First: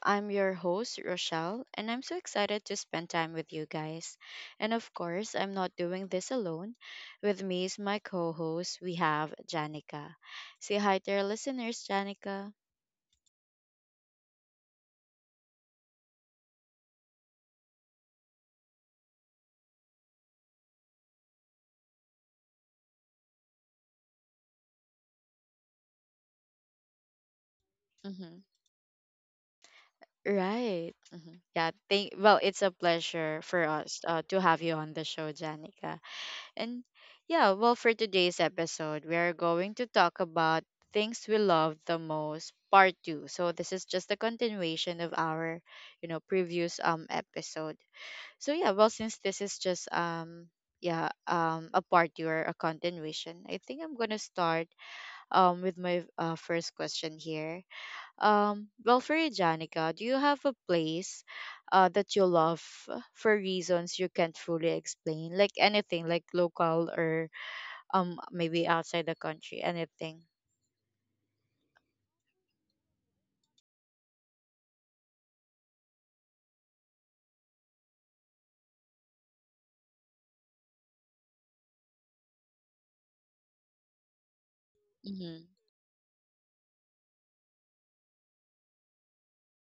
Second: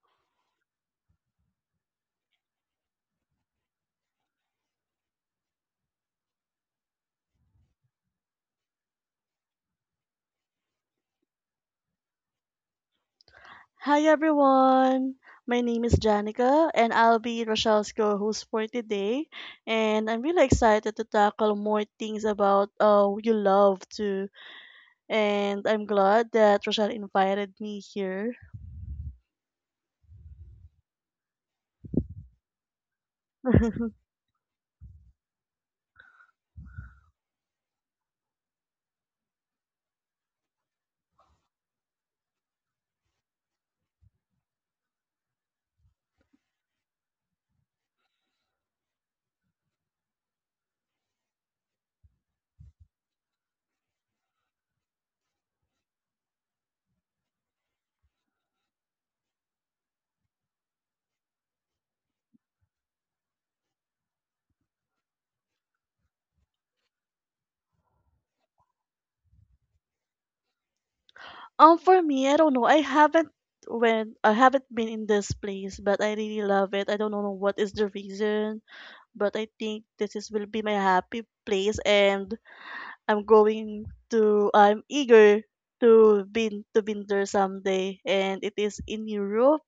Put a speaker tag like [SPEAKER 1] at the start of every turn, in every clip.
[SPEAKER 1] I'm your host, Rochelle, and I'm so excited to spend time with you guys. And of course, I'm not doing this alone. With me is my co host, we have Janica. Say hi to our listeners, Janica.
[SPEAKER 2] Hi everyone. My name is Janica and I'll be Rochelle's co-host for today. And I'm really excited to tackle more things about you love too. And I'm glad that Rochelle invited me here.
[SPEAKER 1] hmm Right. Yeah. Thank. Well, it's a pleasure for us to have you on the show, Janica. And yeah, well, for today's episode, we are going to talk about things we love the most, part two. So this is just a continuation of our, previous episode. So yeah, well, since this is just yeah a part two or a continuation, I think I'm gonna start with my first question here. Well, for you, Janica, do you have a place that you love for reasons you can't fully explain, like anything, like local or maybe outside the country, anything?
[SPEAKER 2] For me, I don't know. I haven't when I haven't been in this place, but I really love it. I don't know what is the reason, but I think this is will be my happy place, and I'm eager
[SPEAKER 1] Mm-hmm.
[SPEAKER 2] to been there someday, and it is in Europe.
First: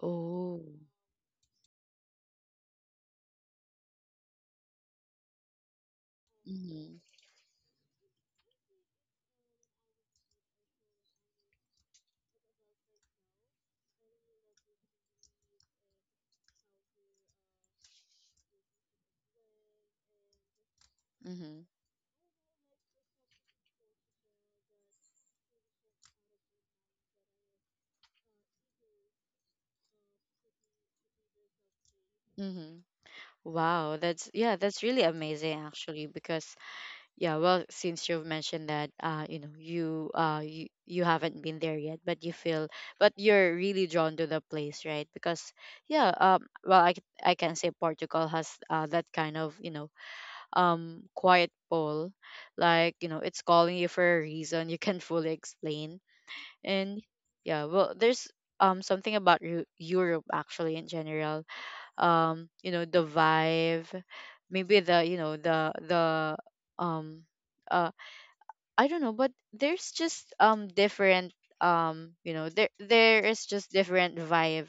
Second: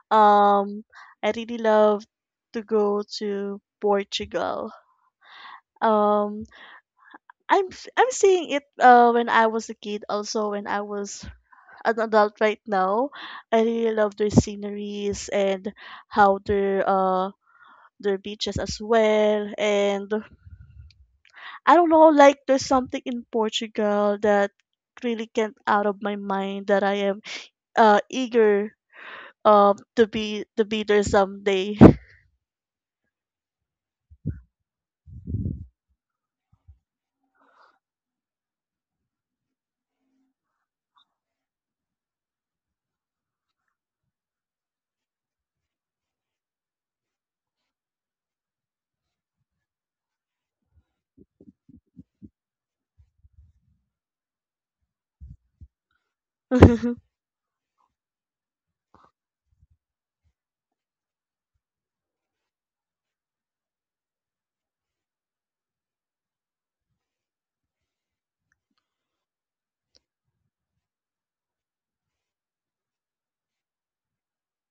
[SPEAKER 1] Oh.
[SPEAKER 2] Um I really love to go to Portugal. Um
[SPEAKER 1] Mm-hmm.
[SPEAKER 2] I'm seeing it when I was a kid, also when I was an adult right now. I really love their sceneries and how their beaches as well, and
[SPEAKER 1] Mm-hmm.
[SPEAKER 2] I don't know, like there's something in Portugal that really can't out of my mind that I am eager to be there someday.
[SPEAKER 1] Mm-hmm. Wow, that's really amazing actually because yeah, well, since you've mentioned that you haven't been there yet, but you feel but you're really drawn to the place, right? Because yeah, well, I can say Portugal has that kind of, you know, quiet pull. Like, you know, it's calling you for a reason you can't fully explain. And yeah, well, there's something about Europe actually, in general. Um, you know, the vibe, maybe the you know the the um uh i don't know, but there's just different, you know, there is just different vibe,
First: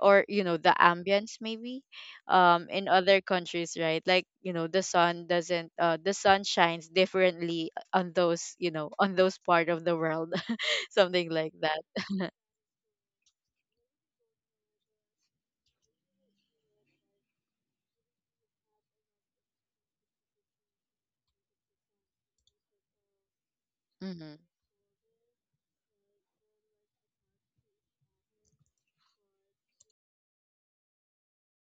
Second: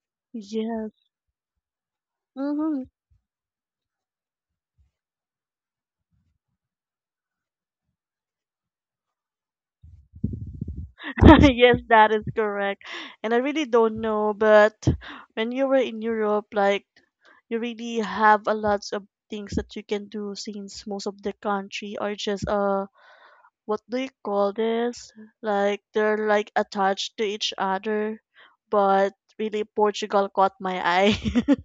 [SPEAKER 1] or you know, the
[SPEAKER 2] Yes.
[SPEAKER 1] ambience maybe,
[SPEAKER 2] Mm-hmm.
[SPEAKER 1] in other countries, right? Like, you know, the sun doesn't the sun shines differently on those, you know, on those part of the world. Something like
[SPEAKER 2] Yes,
[SPEAKER 1] that.
[SPEAKER 2] that is correct. And I really don't know, but when you were in Europe, like you really have a lots of things that you can do, since most of the country are just what do you
[SPEAKER 1] Mm-hmm.
[SPEAKER 2] call this? Like they're like attached to each other, but really Portugal caught my eye.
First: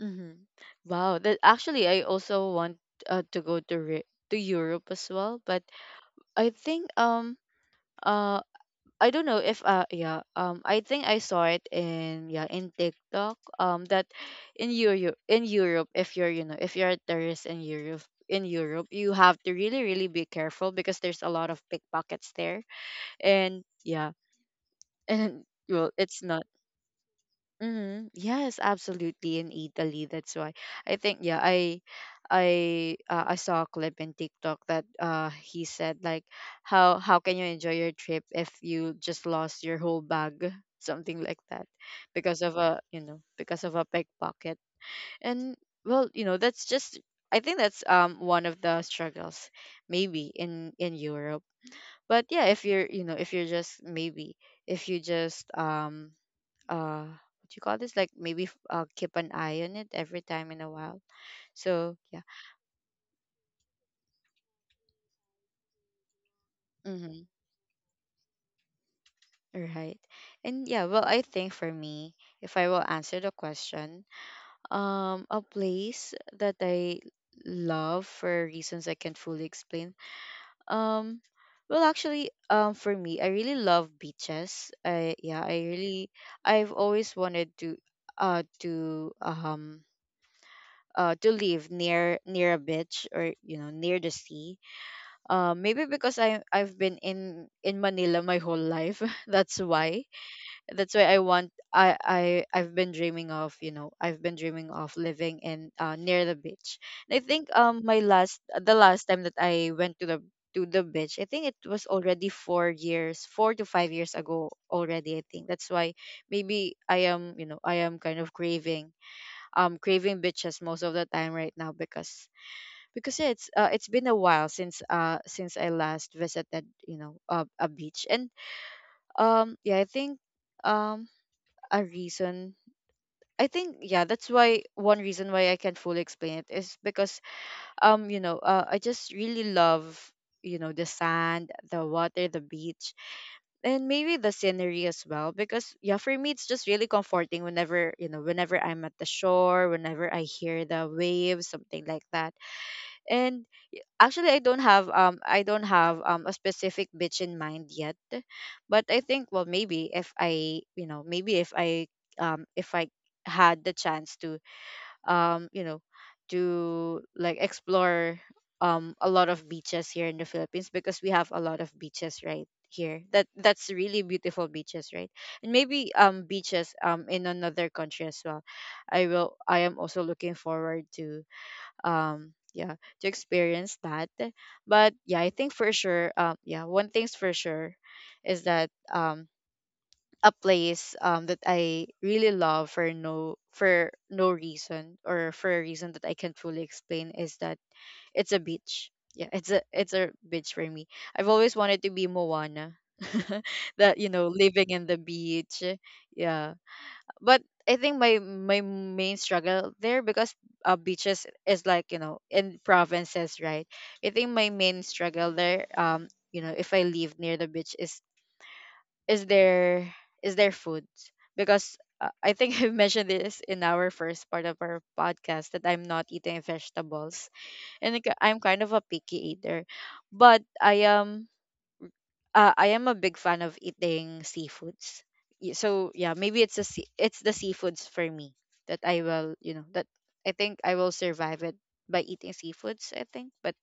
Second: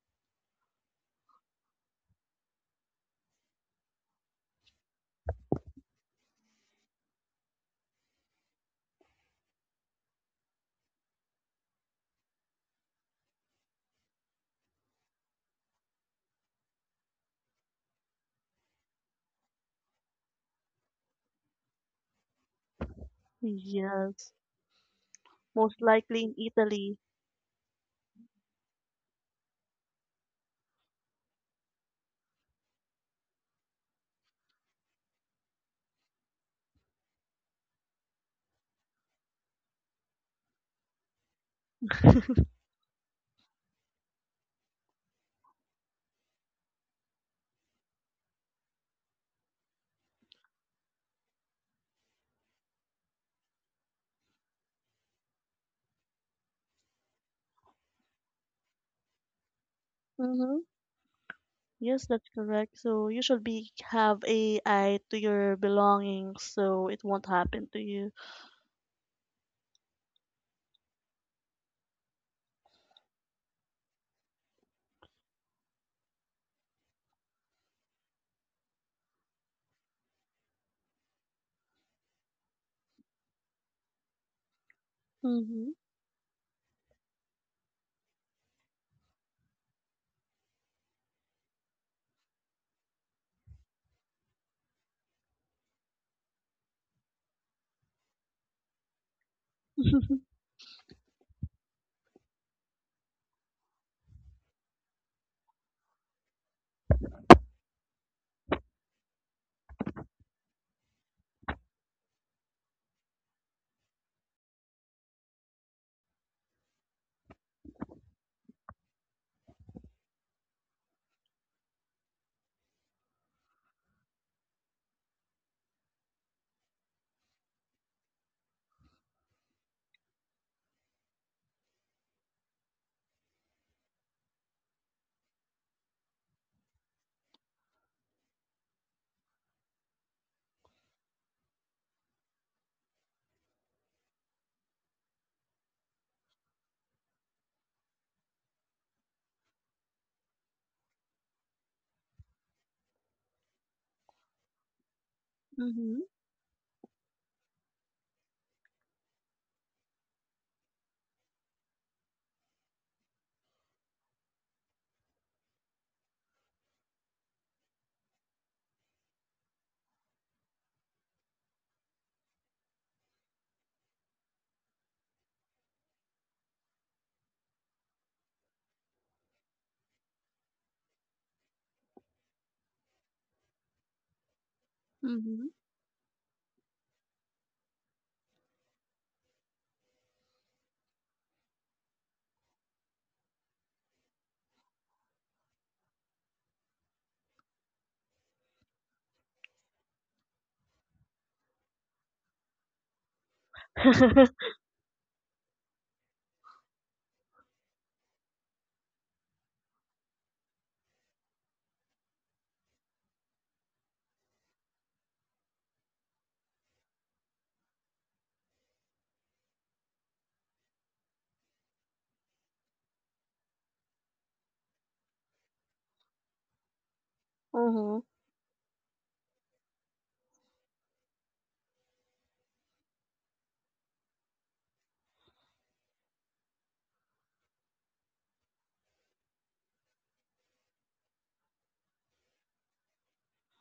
[SPEAKER 1] Mm-hmm. Wow, that actually, I also want to go to to Europe as well, but I think uh I don't know if I think I saw it in in TikTok, that in Europe, if you're, you know, if you're a tourist in Europe you have to really be careful because there's a lot of pickpockets there. And yeah.
[SPEAKER 2] Yes,
[SPEAKER 1] And
[SPEAKER 2] most
[SPEAKER 1] well, it's
[SPEAKER 2] likely in
[SPEAKER 1] not.
[SPEAKER 2] Italy.
[SPEAKER 1] Mm-hmm. Yes, absolutely. In Italy, that's why, I think, yeah, I saw a clip in TikTok that he said like, how can you enjoy your trip if you just lost your whole bag, something like that, because of a pickpocket. And well, you know, that's just, I think that's one of the struggles maybe in Europe. But yeah, if you're, you know, if you're just maybe, if you just what you call this, like maybe keep an eye on it every time in
[SPEAKER 2] Mm-hmm.
[SPEAKER 1] a while. So
[SPEAKER 2] Yes,
[SPEAKER 1] yeah.
[SPEAKER 2] that's correct. So you should be have a eye to your belongings, so it
[SPEAKER 1] Mm-hmm.
[SPEAKER 2] won't happen to you.
[SPEAKER 1] Right. And yeah, well, I think for me, if I will answer the question, a place that I love for reasons I can't fully explain, um well, actually, for me, I really love beaches. I
[SPEAKER 2] Mm-hmm.
[SPEAKER 1] really, I've always wanted to uh to um to live near a beach, or you know, near the sea. Maybe because I've been in Manila my whole life. That's why. That's why I want I I've been dreaming of, you know, I've been dreaming of living in near the beach. And I think my last the last time that I went to the beach, I think it was already 4 years, 4 to 5 years ago already, I think. That's why maybe I am, you know, I am kind of craving, craving beaches most of the time right now, because yeah, it's been a while since I last visited, you know, a beach. And yeah, I think um a reason I think yeah that's why one reason why I can't fully explain it is because, you know, I just really love, you know, the sand, the water, the beach, and maybe the scenery as well, because yeah, for me it's just really comforting whenever, you know, whenever I'm at the shore, whenever I hear the waves, something like that. And actually, I don't have I don't have
[SPEAKER 2] Mm-hmm.
[SPEAKER 1] a specific beach in mind yet. But I think, well, maybe if I, you know, maybe if I had the chance to you know, to like explore a lot of beaches here in the Philippines, because we have a lot of beaches right here, that that's really beautiful beaches, right? And maybe beaches in another country as well, I am also looking forward to yeah, to experience that. But yeah, I
[SPEAKER 2] Mm-hmm.
[SPEAKER 1] think for sure, yeah, one thing's for sure is that, a place that I really love for no, for no reason, or for a reason that I can't fully explain, is that it's a beach. Yeah, it's a, it's a beach for me. I've always wanted to be Moana. That, you know, living in the beach. Yeah. But I think my, my main struggle there, because beaches is like, you know, in provinces, right? I think my main struggle there, you know, if I live near the beach, is is there, is there food? Because I think I mentioned this in our first part of our podcast that I'm not eating vegetables, and
[SPEAKER 2] Mm-hmm.
[SPEAKER 1] like, I'm kind of a picky eater, but I am a big fan of eating seafoods. So yeah, maybe it's a it's the seafoods for me that I will you know that I think I will survive it by eating seafoods, I think. But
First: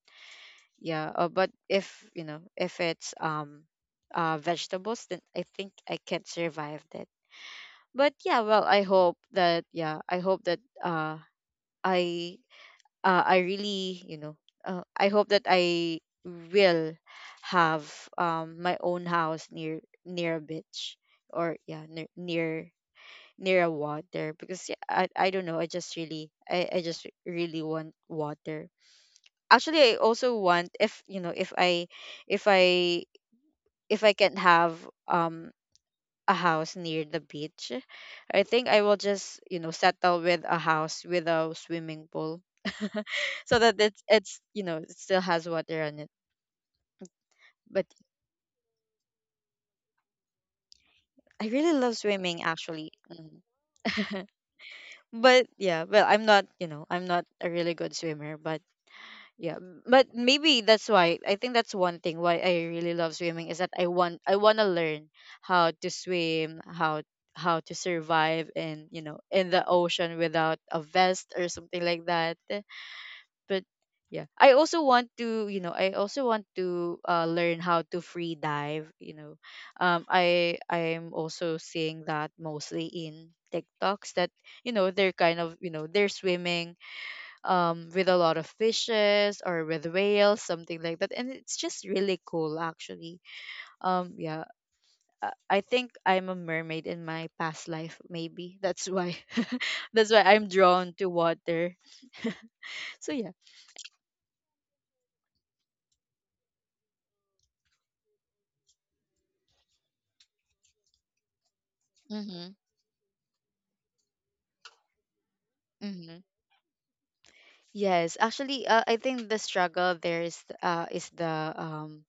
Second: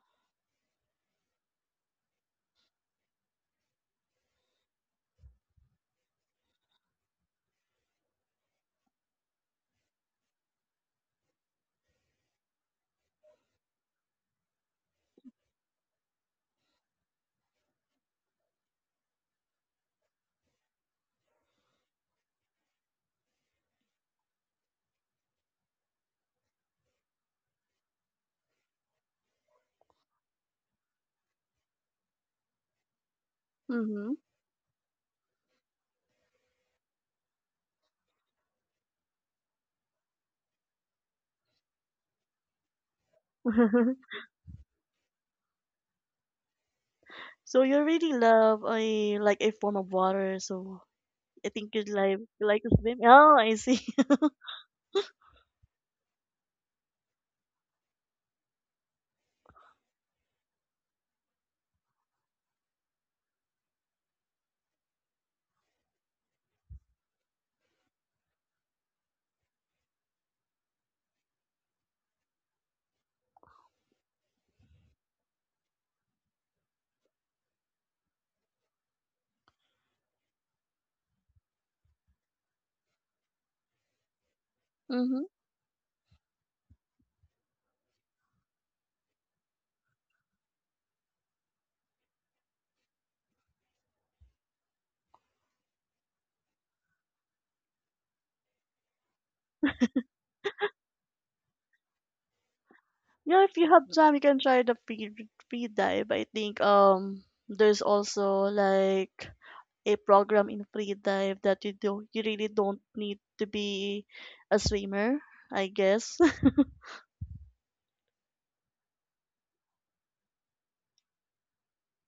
[SPEAKER 1] yeah, but if, you know, if it's vegetables, then I think I can't survive that. But yeah, well, I hope that, yeah, I hope that I I really, you know, I hope that I will have my own house near a beach, or yeah, near a water. Because yeah, I don't know, I just really, I just really want water. Actually, I also want, if, you know, if I if I
[SPEAKER 2] Mm-hmm.
[SPEAKER 1] can have um a house near the beach, I think I will just, you know, settle with a house with a swimming pool. So that it's, you know, it still has water on it.
[SPEAKER 2] So you
[SPEAKER 1] But
[SPEAKER 2] really love a like a form of water, so
[SPEAKER 1] I
[SPEAKER 2] I think
[SPEAKER 1] really
[SPEAKER 2] you
[SPEAKER 1] love
[SPEAKER 2] like
[SPEAKER 1] swimming
[SPEAKER 2] you like to
[SPEAKER 1] actually.
[SPEAKER 2] swim. Oh,
[SPEAKER 1] Mhm.
[SPEAKER 2] I see.
[SPEAKER 1] But yeah, well, I'm not, you know, I'm not a really good swimmer. But yeah, but maybe that's why, I think that's one thing why I really love swimming, is that I want to learn how to swim, how to survive in, you know, in the ocean without a vest or something like that. But yeah, I also want to, you know, I also want to learn how to free dive. You know, I'm also seeing that mostly in TikToks that, you know, they're
[SPEAKER 2] Mm-hmm.
[SPEAKER 1] kind of, you know, they're swimming with a lot of fishes or with whales, something like that. And it's just really cool, actually. Yeah, I think I'm a mermaid in my past life, maybe. That's why, that's why I'm drawn to water. So yeah.
[SPEAKER 2] Yeah, if you have time, you can try the free dive. I think there's also like a program in free dive that you really
[SPEAKER 1] Mm-hmm.
[SPEAKER 2] don't need to be a swimmer, I
[SPEAKER 1] Mm-hmm.
[SPEAKER 2] guess.
[SPEAKER 1] Yes, actually, I think the struggle there is um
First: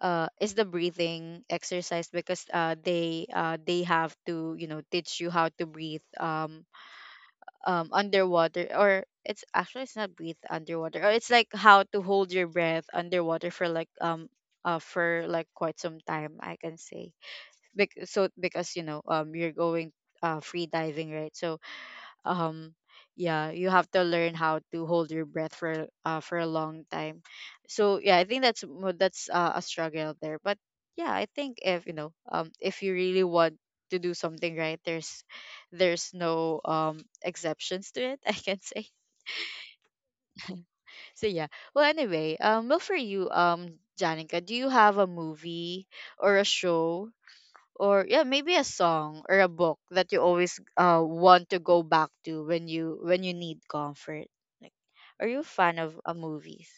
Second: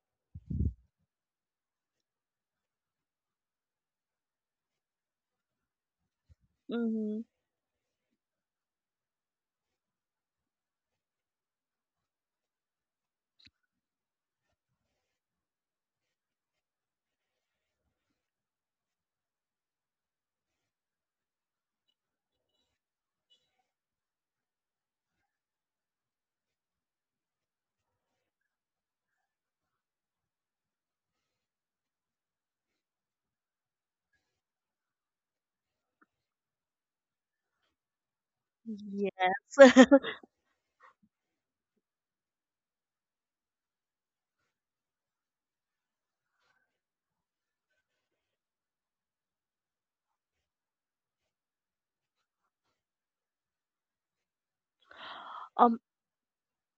[SPEAKER 1] is the breathing exercise, because they have to, you know, teach you how to breathe,
[SPEAKER 2] Mm-hmm.
[SPEAKER 1] underwater, or it's actually it's not breathe underwater, or it's like how to hold your breath underwater for like quite some time, I can say. Bec so because, you know, you're going free diving, right? So um yeah, you have to learn how to hold your breath for a long time. So yeah, I think that's a struggle there. But yeah, I think if, you know, if you really want to do something, right, there's no exceptions to it, I can say.
[SPEAKER 2] Yes.
[SPEAKER 1] So yeah. Well anyway, well, for you, Janica, do you have a movie or a show, or yeah, maybe a song or a book that you always want to go back to when you need comfort, like, are you a fan
[SPEAKER 2] Um,
[SPEAKER 1] of movies?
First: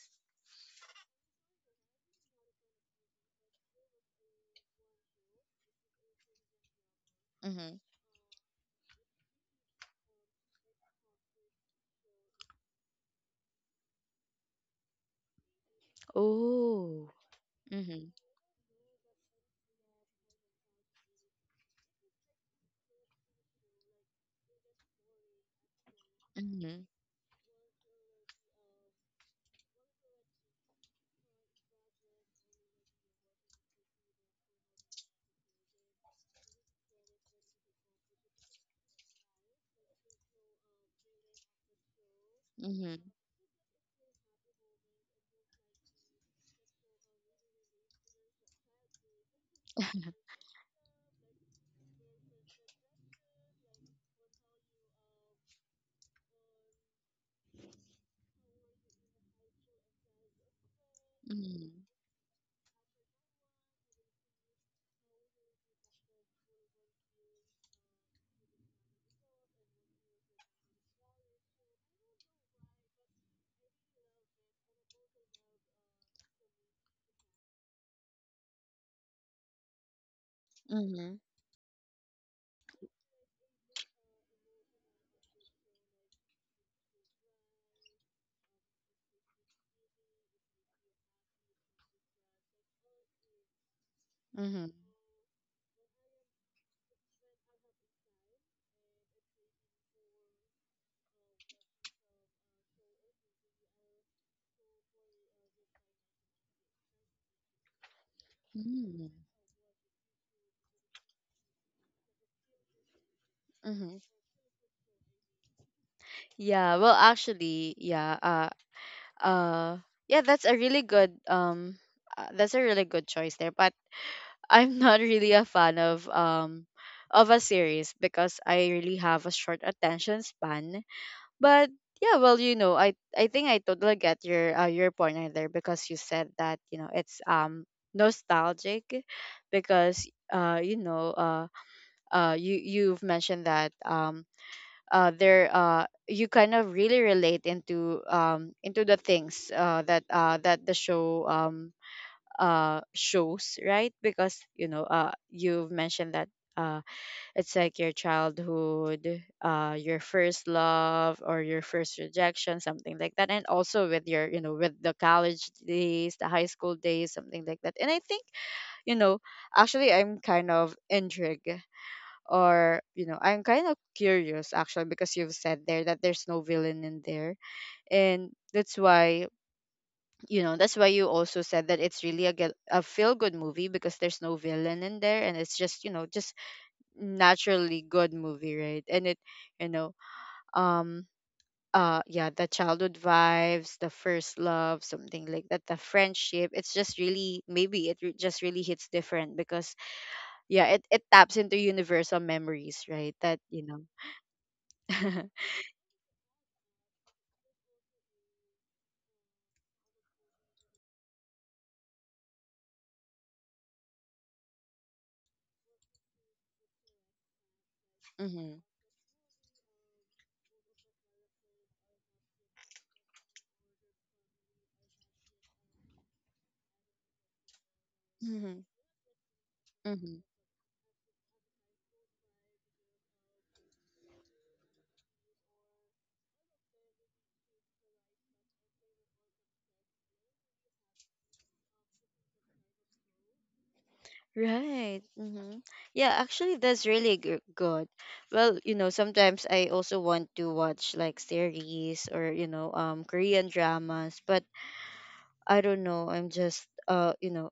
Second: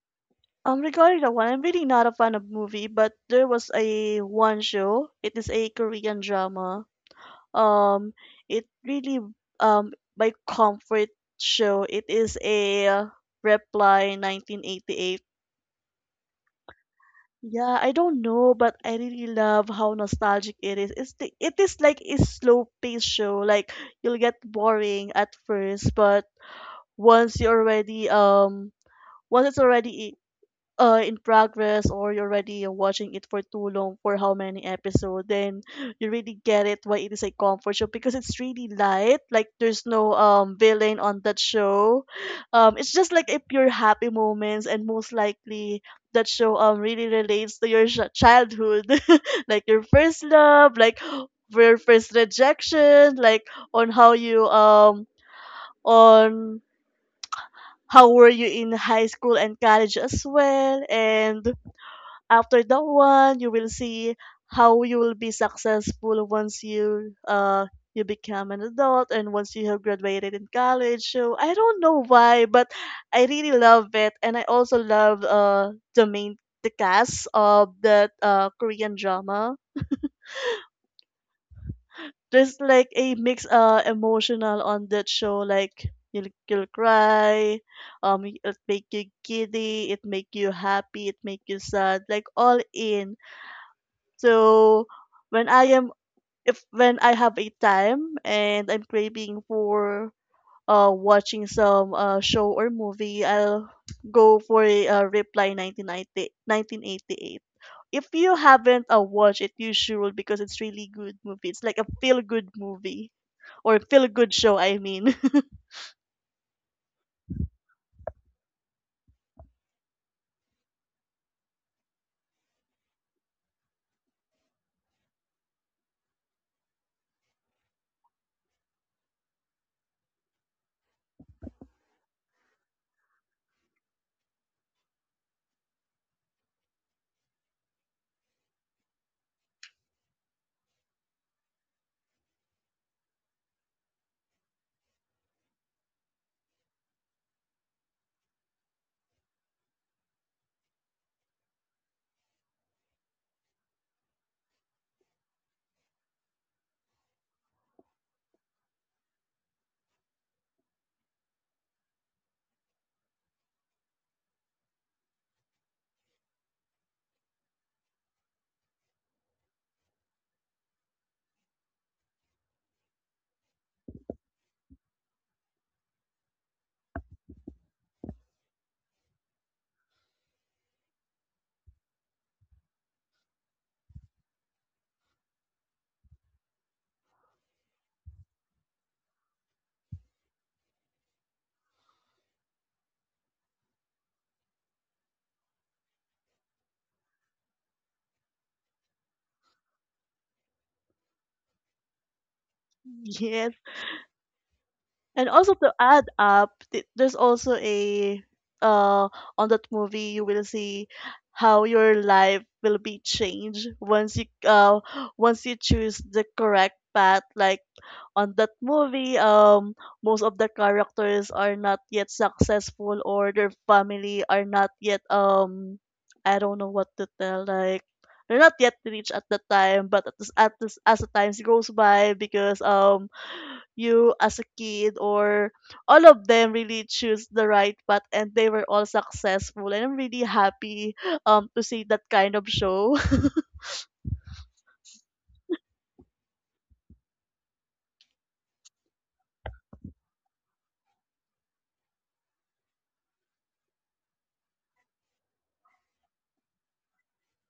[SPEAKER 2] Regarding that one, I'm really not a fan of movie, but there was a one show. It is a Korean drama,
[SPEAKER 1] Mm-hmm.
[SPEAKER 2] um it really, um by comfort show, it is a Reply 1988.
[SPEAKER 1] Oh.
[SPEAKER 2] Yeah, I
[SPEAKER 1] mm-hmm.
[SPEAKER 2] don't know, but I really love how nostalgic it is. It is like a slow paced show, like you'll get boring at first, but
[SPEAKER 1] Mm-hmm.
[SPEAKER 2] once you already um once it's already in progress or you're already watching it for too long for how many episodes, then you really get it why it is a comfort show, because it's really light. Like there's no villain on that show. It's
[SPEAKER 1] Mm-hmm.
[SPEAKER 2] just like a pure happy moments, and most likely that show really relates to your childhood, like your first love, like for your first rejection, like on how you um on how were you in high school and college as well. And
[SPEAKER 1] Mm-hmm.
[SPEAKER 2] after that one you will see how you will be successful once you become an adult and once you have graduated in college. So I don't know why, but I really love it, and I also love the cast of that Korean drama.
[SPEAKER 1] Mm-hmm.
[SPEAKER 2] There's like a mix emotional on that show, like you'll cry. It make you giddy, it make you happy, it make you sad, like all in.
[SPEAKER 1] Mm-hmm.
[SPEAKER 2] So when I am if when I have a time and I'm craving for watching some show or movie, I'll go for a Reply 1988. If you haven't
[SPEAKER 1] Mm-hmm.
[SPEAKER 2] watched it, you should, because it's really good movie. It's like a feel good movie, or
[SPEAKER 1] Mm-hmm.
[SPEAKER 2] feel good show, I mean.
[SPEAKER 1] Yeah, well, actually, uh yeah, that's a really good that's a really good choice there, but. I'm not really a fan of a series, because I really have a short attention span. But yeah, well, I think I totally get your point right there because you said that it's nostalgic because uh you know uh you you've mentioned that there you kind of really relate into the things that the show shows, right? Because you've mentioned that uh it's like your childhood, your first love or your first rejection, something like that, and also with your, with the college days, the high school days, something like that. And I think, you know actually I'm kind of intrigued, or I'm kind of curious actually, because you've said there that there's no villain in there. And that's why, that's why you also said that it's really a, get, a feel good movie because there's no villain in there. And it's just, just naturally good movie, right? And it, you know um yeah, the childhood vibes, the first love, something like that, the friendship. It's just really, maybe it re- just really hits different because yeah, it taps into universal memories, right that
[SPEAKER 2] Yes.
[SPEAKER 1] you know
[SPEAKER 2] And also to add up, there's also a, uh on that movie you will see how your life will be changed once you choose the correct path. Like on that
[SPEAKER 1] Hmm.
[SPEAKER 2] movie, most of the characters are not yet successful, or their family are not yet, I don't know what to tell, like they're not
[SPEAKER 1] Hmm.
[SPEAKER 2] yet rich at the time. But at
[SPEAKER 1] Hmm.
[SPEAKER 2] this, as the times goes by, because you as a kid, or all of them really choose the right path, and they were all successful, and I'm really happy to see that kind of show.
[SPEAKER 1] Right. Mm-hmm. Yeah, actually, that's really g- good. Well, sometimes I also want to watch like series, or Korean dramas, but I don't know. I'm just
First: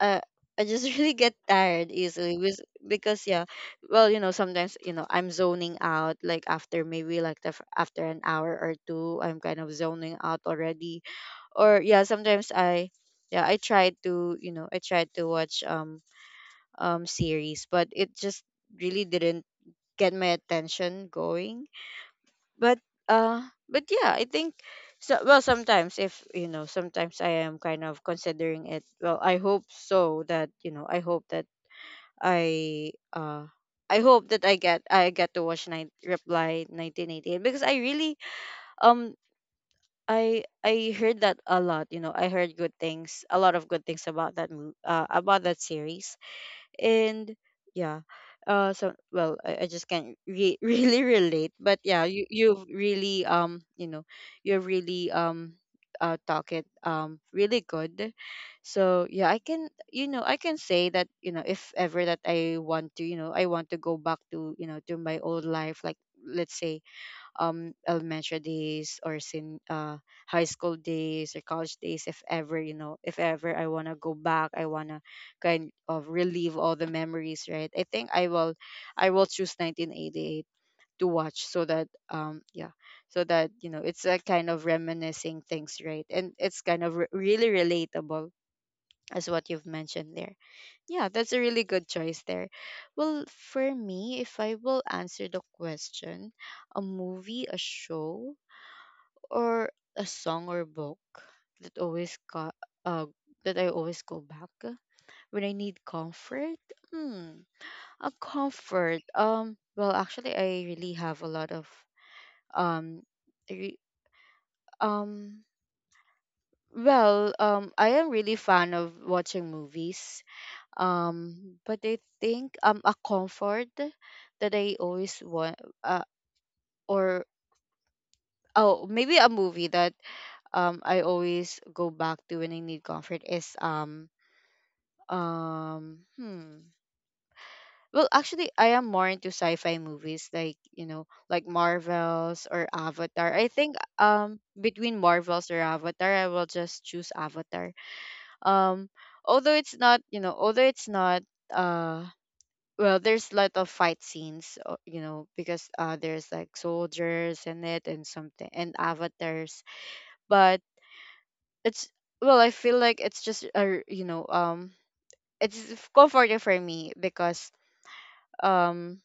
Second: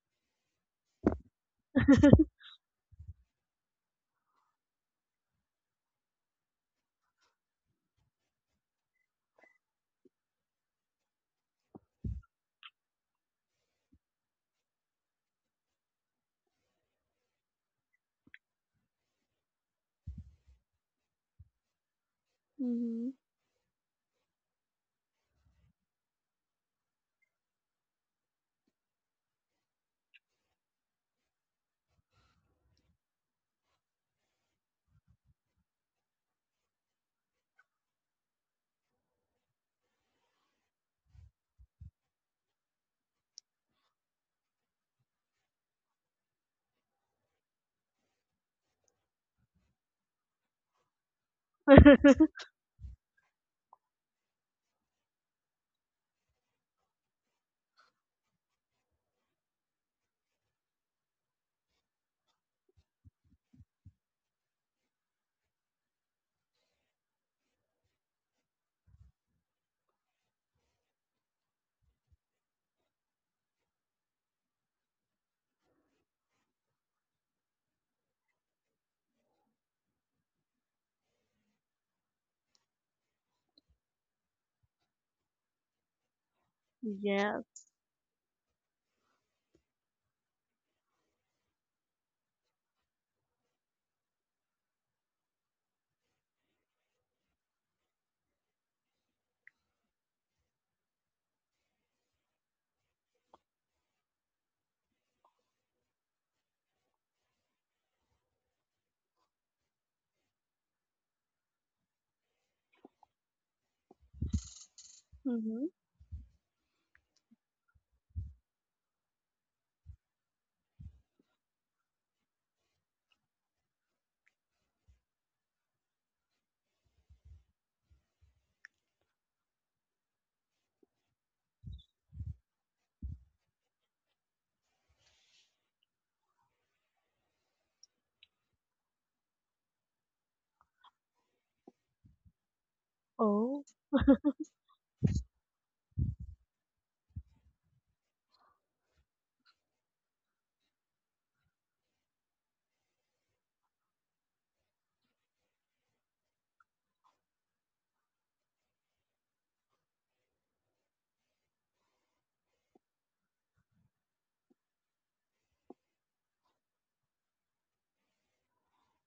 [SPEAKER 1] uh, I just really get tired easily with because yeah, well, sometimes I'm zoning out like after maybe like the, f- after an hour or two. I'm kind of zoning out already. Or yeah, sometimes I. Yeah, I try to, I try to watch series, but it just really didn't get my attention going. But
[SPEAKER 2] Hmm.
[SPEAKER 1] but yeah, I think so. Well, sometimes if sometimes I am kind of considering it. Well, I hope so that, I hope that I uh I hope that I get to watch nine Reply 1988 because I really um I heard that a lot. I heard good things, a lot of good things about that mo- about that series. And yeah, so well I just can't re- really relate, but yeah you've really you're really talk it really good. So yeah I can, I can say that, if ever that I want to, I want to go back to, to my old life, like, let's say elementary days or sin high school days or college days. If ever, if ever I want to go back, I want to kind of relive all the memories, right? I think I will choose 1988 to watch so that yeah, so that it's a kind of reminiscing things, right? And it's kind of re- really
[SPEAKER 2] Yes.
[SPEAKER 1] relatable, as what you've mentioned there. Yeah, that's a really good choice there. Well, for me, if I will answer the question, a movie, a show, or a song or book, that always co- uh, that I always go back when I need comfort. Hmm, a comfort. Well, actually, I really have a lot of um, re- um.
[SPEAKER 2] Mm-hmm.
[SPEAKER 1] Well, I am really fan of watching movies. But I think a comfort that I always want or oh maybe a movie that I always go back to when I need comfort is um, hmm. Well, actually, I am more into sci-fi movies, like like Marvels or Avatar. I
[SPEAKER 2] Oh,
[SPEAKER 1] think between Marvels or Avatar, I will just choose Avatar. Um, although it's not, although it's not uh well, there's a lot of fight scenes, because there's like soldiers in it and something and avatars, but it's, well, I feel like it's just a r- it's comforting for me because um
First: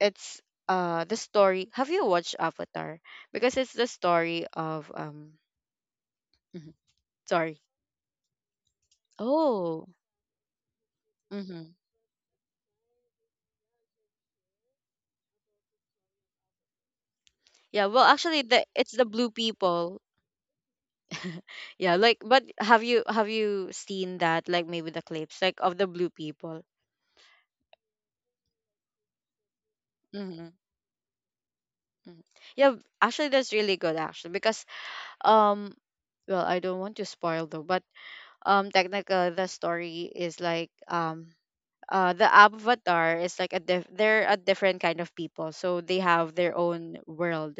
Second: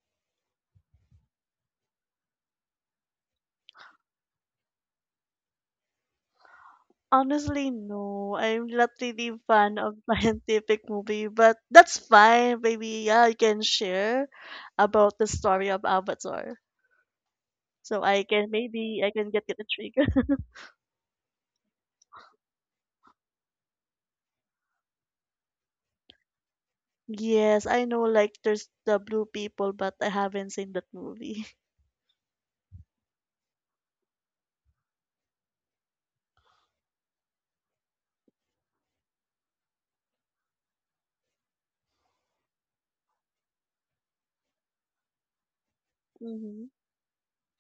[SPEAKER 1] it's the story. Have you watched Avatar? Because it's the story of mhm, sorry.
[SPEAKER 2] honestly, no. I'm not really fan
[SPEAKER 1] Oh.
[SPEAKER 2] of scientific movie, but
[SPEAKER 1] Mm-hmm.
[SPEAKER 2] that's fine. Maybe yeah, I can share about the story of Avatar,
[SPEAKER 1] Yeah,
[SPEAKER 2] so
[SPEAKER 1] well,
[SPEAKER 2] I
[SPEAKER 1] actually
[SPEAKER 2] can
[SPEAKER 1] the it's
[SPEAKER 2] maybe
[SPEAKER 1] the
[SPEAKER 2] I
[SPEAKER 1] blue
[SPEAKER 2] can get a
[SPEAKER 1] people.
[SPEAKER 2] trigger.
[SPEAKER 1] Yeah, like, but have you seen that, like maybe the clips like of the blue people?
[SPEAKER 2] Yes, I know, like there's the Blue People, but I
[SPEAKER 1] Mm-hmm.
[SPEAKER 2] haven't seen that movie.
[SPEAKER 1] Yeah, actually that's really good actually because um well, I don't want to spoil though, but technically the story is like the avatar is like a diff- they're a different kind of people, so they have their
[SPEAKER 2] Mhm.
[SPEAKER 1] own world.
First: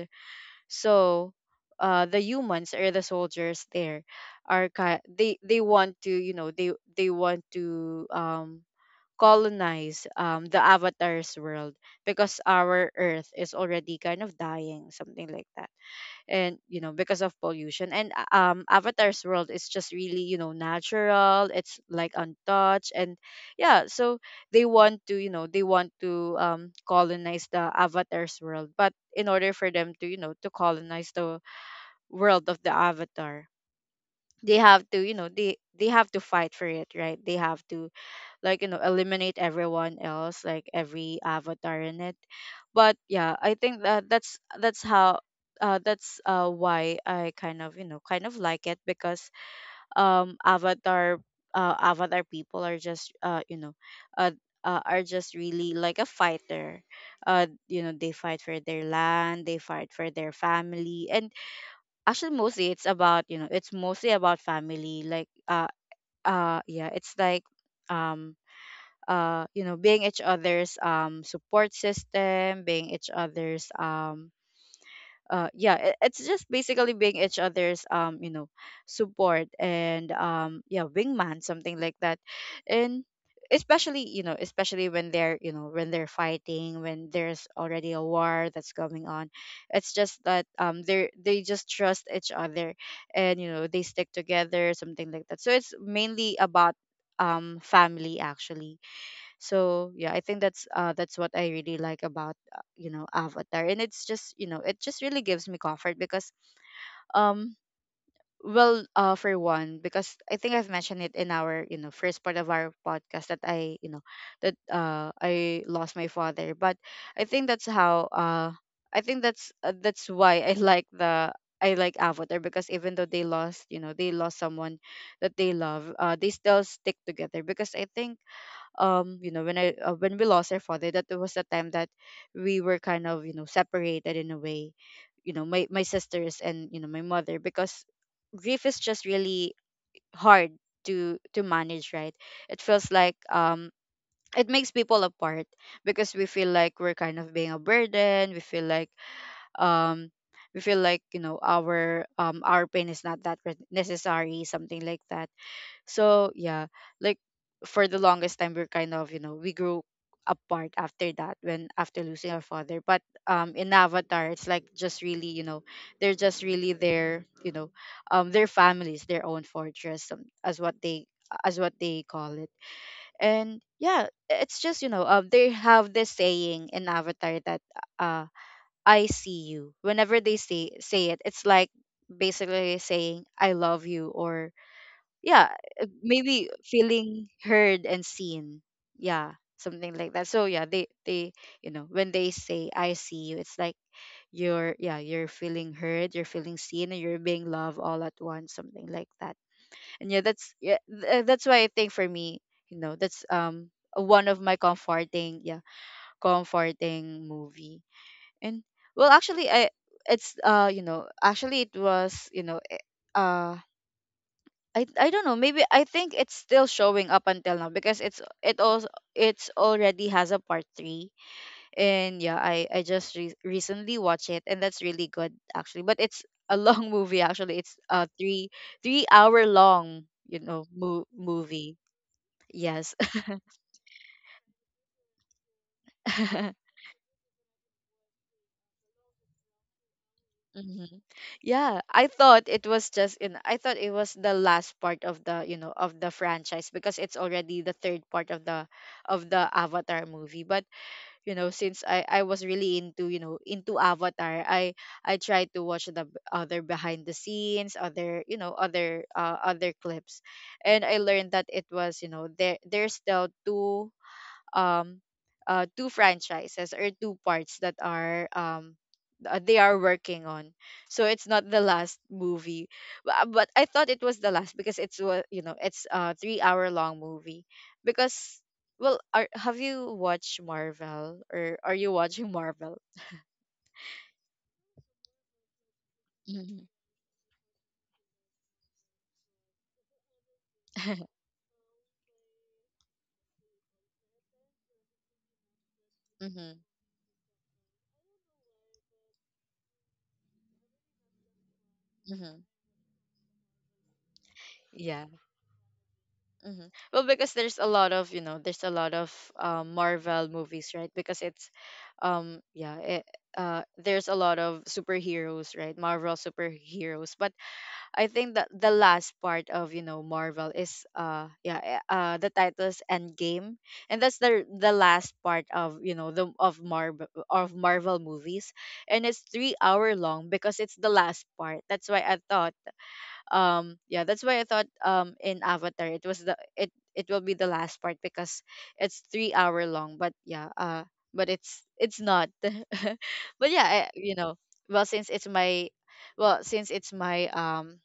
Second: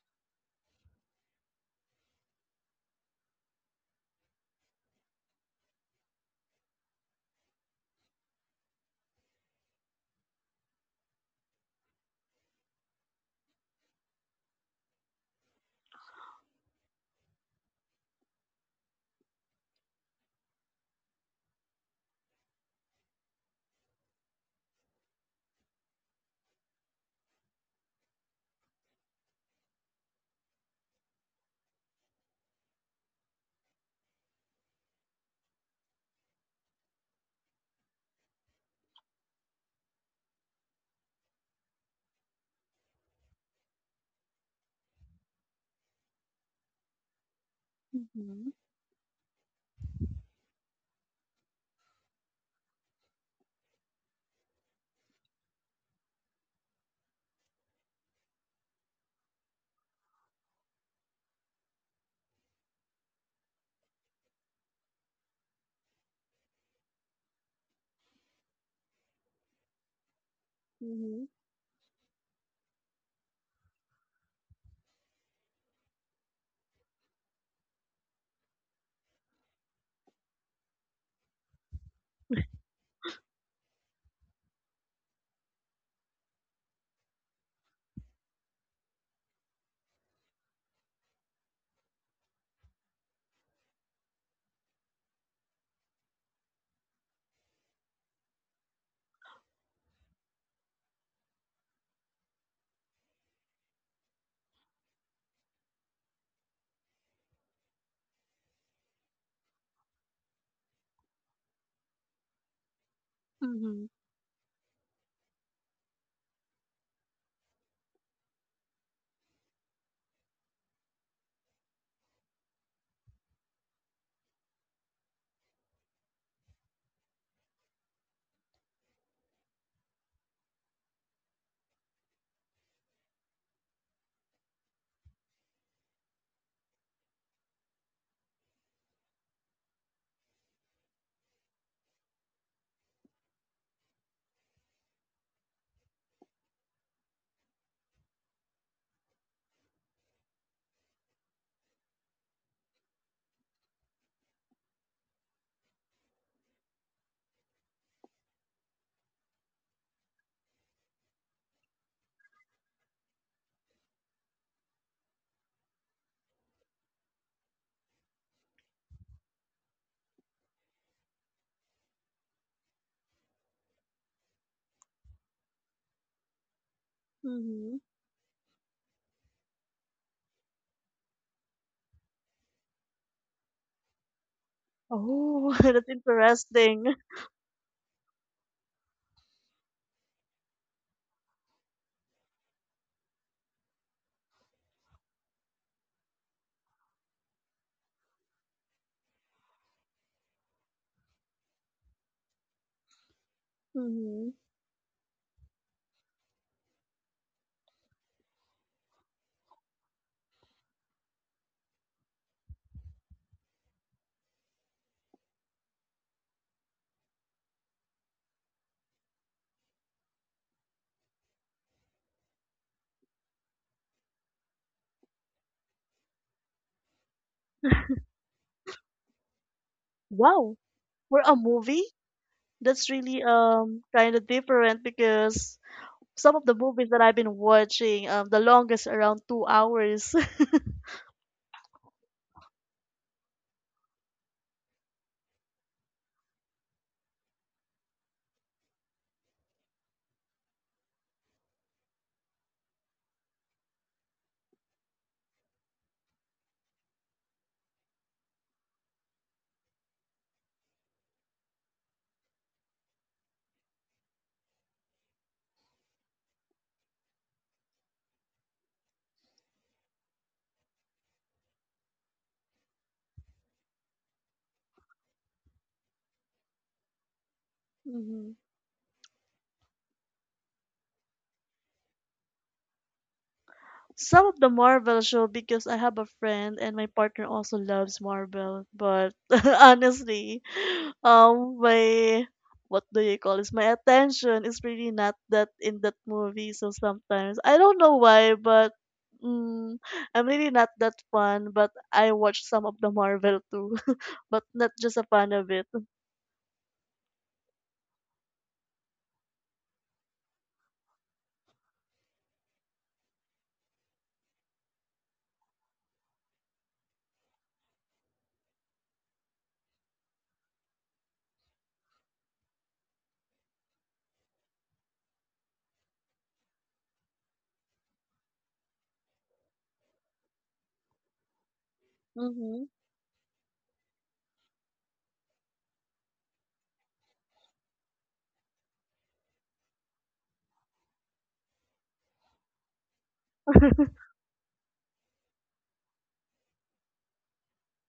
[SPEAKER 1] So the humans or the soldiers there are ki- they want to, they want to colonize the avatar's world because our earth is already kind of dying, something like that. And because of pollution and avatar's world is just really, natural, it's like untouched. And yeah, so they want to, they want to colonize the avatar's world. But in order for them to, to colonize the world of the avatar, they have to, they have to fight for it, right? They have to, like, eliminate everyone else, like every avatar in it. But yeah, I think that's that's how that's why I kind of, kind of
[SPEAKER 2] Mhm.
[SPEAKER 1] like it because avatar, avatar people are just uh, are just really like a fighter, they fight for their land, they fight for their family. And actually mostly it's about, it's mostly about family, like yeah, it's like um being each other's
[SPEAKER 2] Mhm.
[SPEAKER 1] support system, being each other's yeah, it, it's just basically being each other's support, and yeah, wingman, something like that, and especially, especially when they're, when they're fighting, when there's already a war that's going on, it's just that they just trust each other, and they stick together, something like that. So it's mainly about family actually. So yeah, I think that's what I really like about, avatar. And it's just, it just really gives me comfort because um well, for one, because I think I've mentioned it in our, first part of our podcast, that I
[SPEAKER 2] Mhm.
[SPEAKER 1] you know that I lost my father. But I think that's how I think that's why I like the, I like avatar because even though they lost, they lost someone that they love, they still stick together because I think when I when we lost our father, that was the time that we were kind of, separated in a way, my sisters and, my mother, because grief is just really hard to manage, right? It feels like it makes people apart because we feel like we're kind of being a burden. We feel like um we feel like, our pain is not that re- necessary, something like that. So yeah, like for the longest time we're kind of, we grew apart after that, when after losing our father. But in Avatar it's like just really, they're just really their, their families, their own fortress, as what they call it. And yeah, it's just, they have this saying in Avatar that
[SPEAKER 2] Mhm.
[SPEAKER 1] uh I see you. Whenever they say it, it's like basically saying I love you, or yeah,
[SPEAKER 2] Oh, that's
[SPEAKER 1] maybe
[SPEAKER 2] interesting.
[SPEAKER 1] feeling heard and seen, yeah, something like that. So yeah, they when they say I see you, it's like you're, yeah, you're feeling heard, you're feeling seen, and you're being loved all at once, something like that. And yeah, that's yeah th- that's why I think for me, that's one
[SPEAKER 2] Mhm.
[SPEAKER 1] of my comforting, yeah, comforting movie. And well, actually I it's actually it was, uh I don't know. Maybe I think it's still showing up until now because it's, it also, it's already has a part 3. And yeah, I just re- recently watched it, and that's really good actually. But it's a long movie actually. It's a three hour long,
[SPEAKER 2] Wow,
[SPEAKER 1] mo-
[SPEAKER 2] for a
[SPEAKER 1] movie.
[SPEAKER 2] movie, that's
[SPEAKER 1] Yes.
[SPEAKER 2] really kind of different, because some of the movies that I've been watching, the longest around 2 hours.
[SPEAKER 1] Hmm. Yeah, I thought it was just in I thought it was the last part of the, of the franchise because it's already the third part of the Avatar movie. But you know since I was really into into avatar I tried to watch the b- other behind the scenes other you know other other clips. And I learned that it was, there's still um two franchises or two parts that are they are working on, so it's not the last movie. But I thought it was the last because it's wa- you know it's a 3-hour long movie
[SPEAKER 2] Mhm.
[SPEAKER 1] because, well, have you watched marvel or are you watching marvel?
[SPEAKER 2] Some of the Marvel show, because I have a friend
[SPEAKER 1] mm.
[SPEAKER 2] and my partner also loves Marvel. But honestly, my what do you call this? My attention is really not that in that
[SPEAKER 1] Mm-hmm.
[SPEAKER 2] movie. So sometimes I don't know why, but mm, I'm really not that fan. But I
[SPEAKER 1] Mm-hmm.
[SPEAKER 2] watch some of the Marvel too, but not just a
[SPEAKER 1] Yeah.
[SPEAKER 2] fan of it.
[SPEAKER 1] Hmm. Well, because there's a lot of, Marvel movies, right? Because yeah, there's a lot of superheroes, right? Marvel superheroes. But I think that the last part of, Marvel is, yeah, the title's Endgame, and that's the last part of, you know the of Marvel movies, and it's 3 hour long because it's the last part. That's why I thought.
[SPEAKER 2] Mm-hmm.
[SPEAKER 1] Yeah that's why I thought, in avatar it was the it it will be the last part because it's 3 hour long. But yeah. But it's not. but yeah. I, you know well since it's my well since it's my, um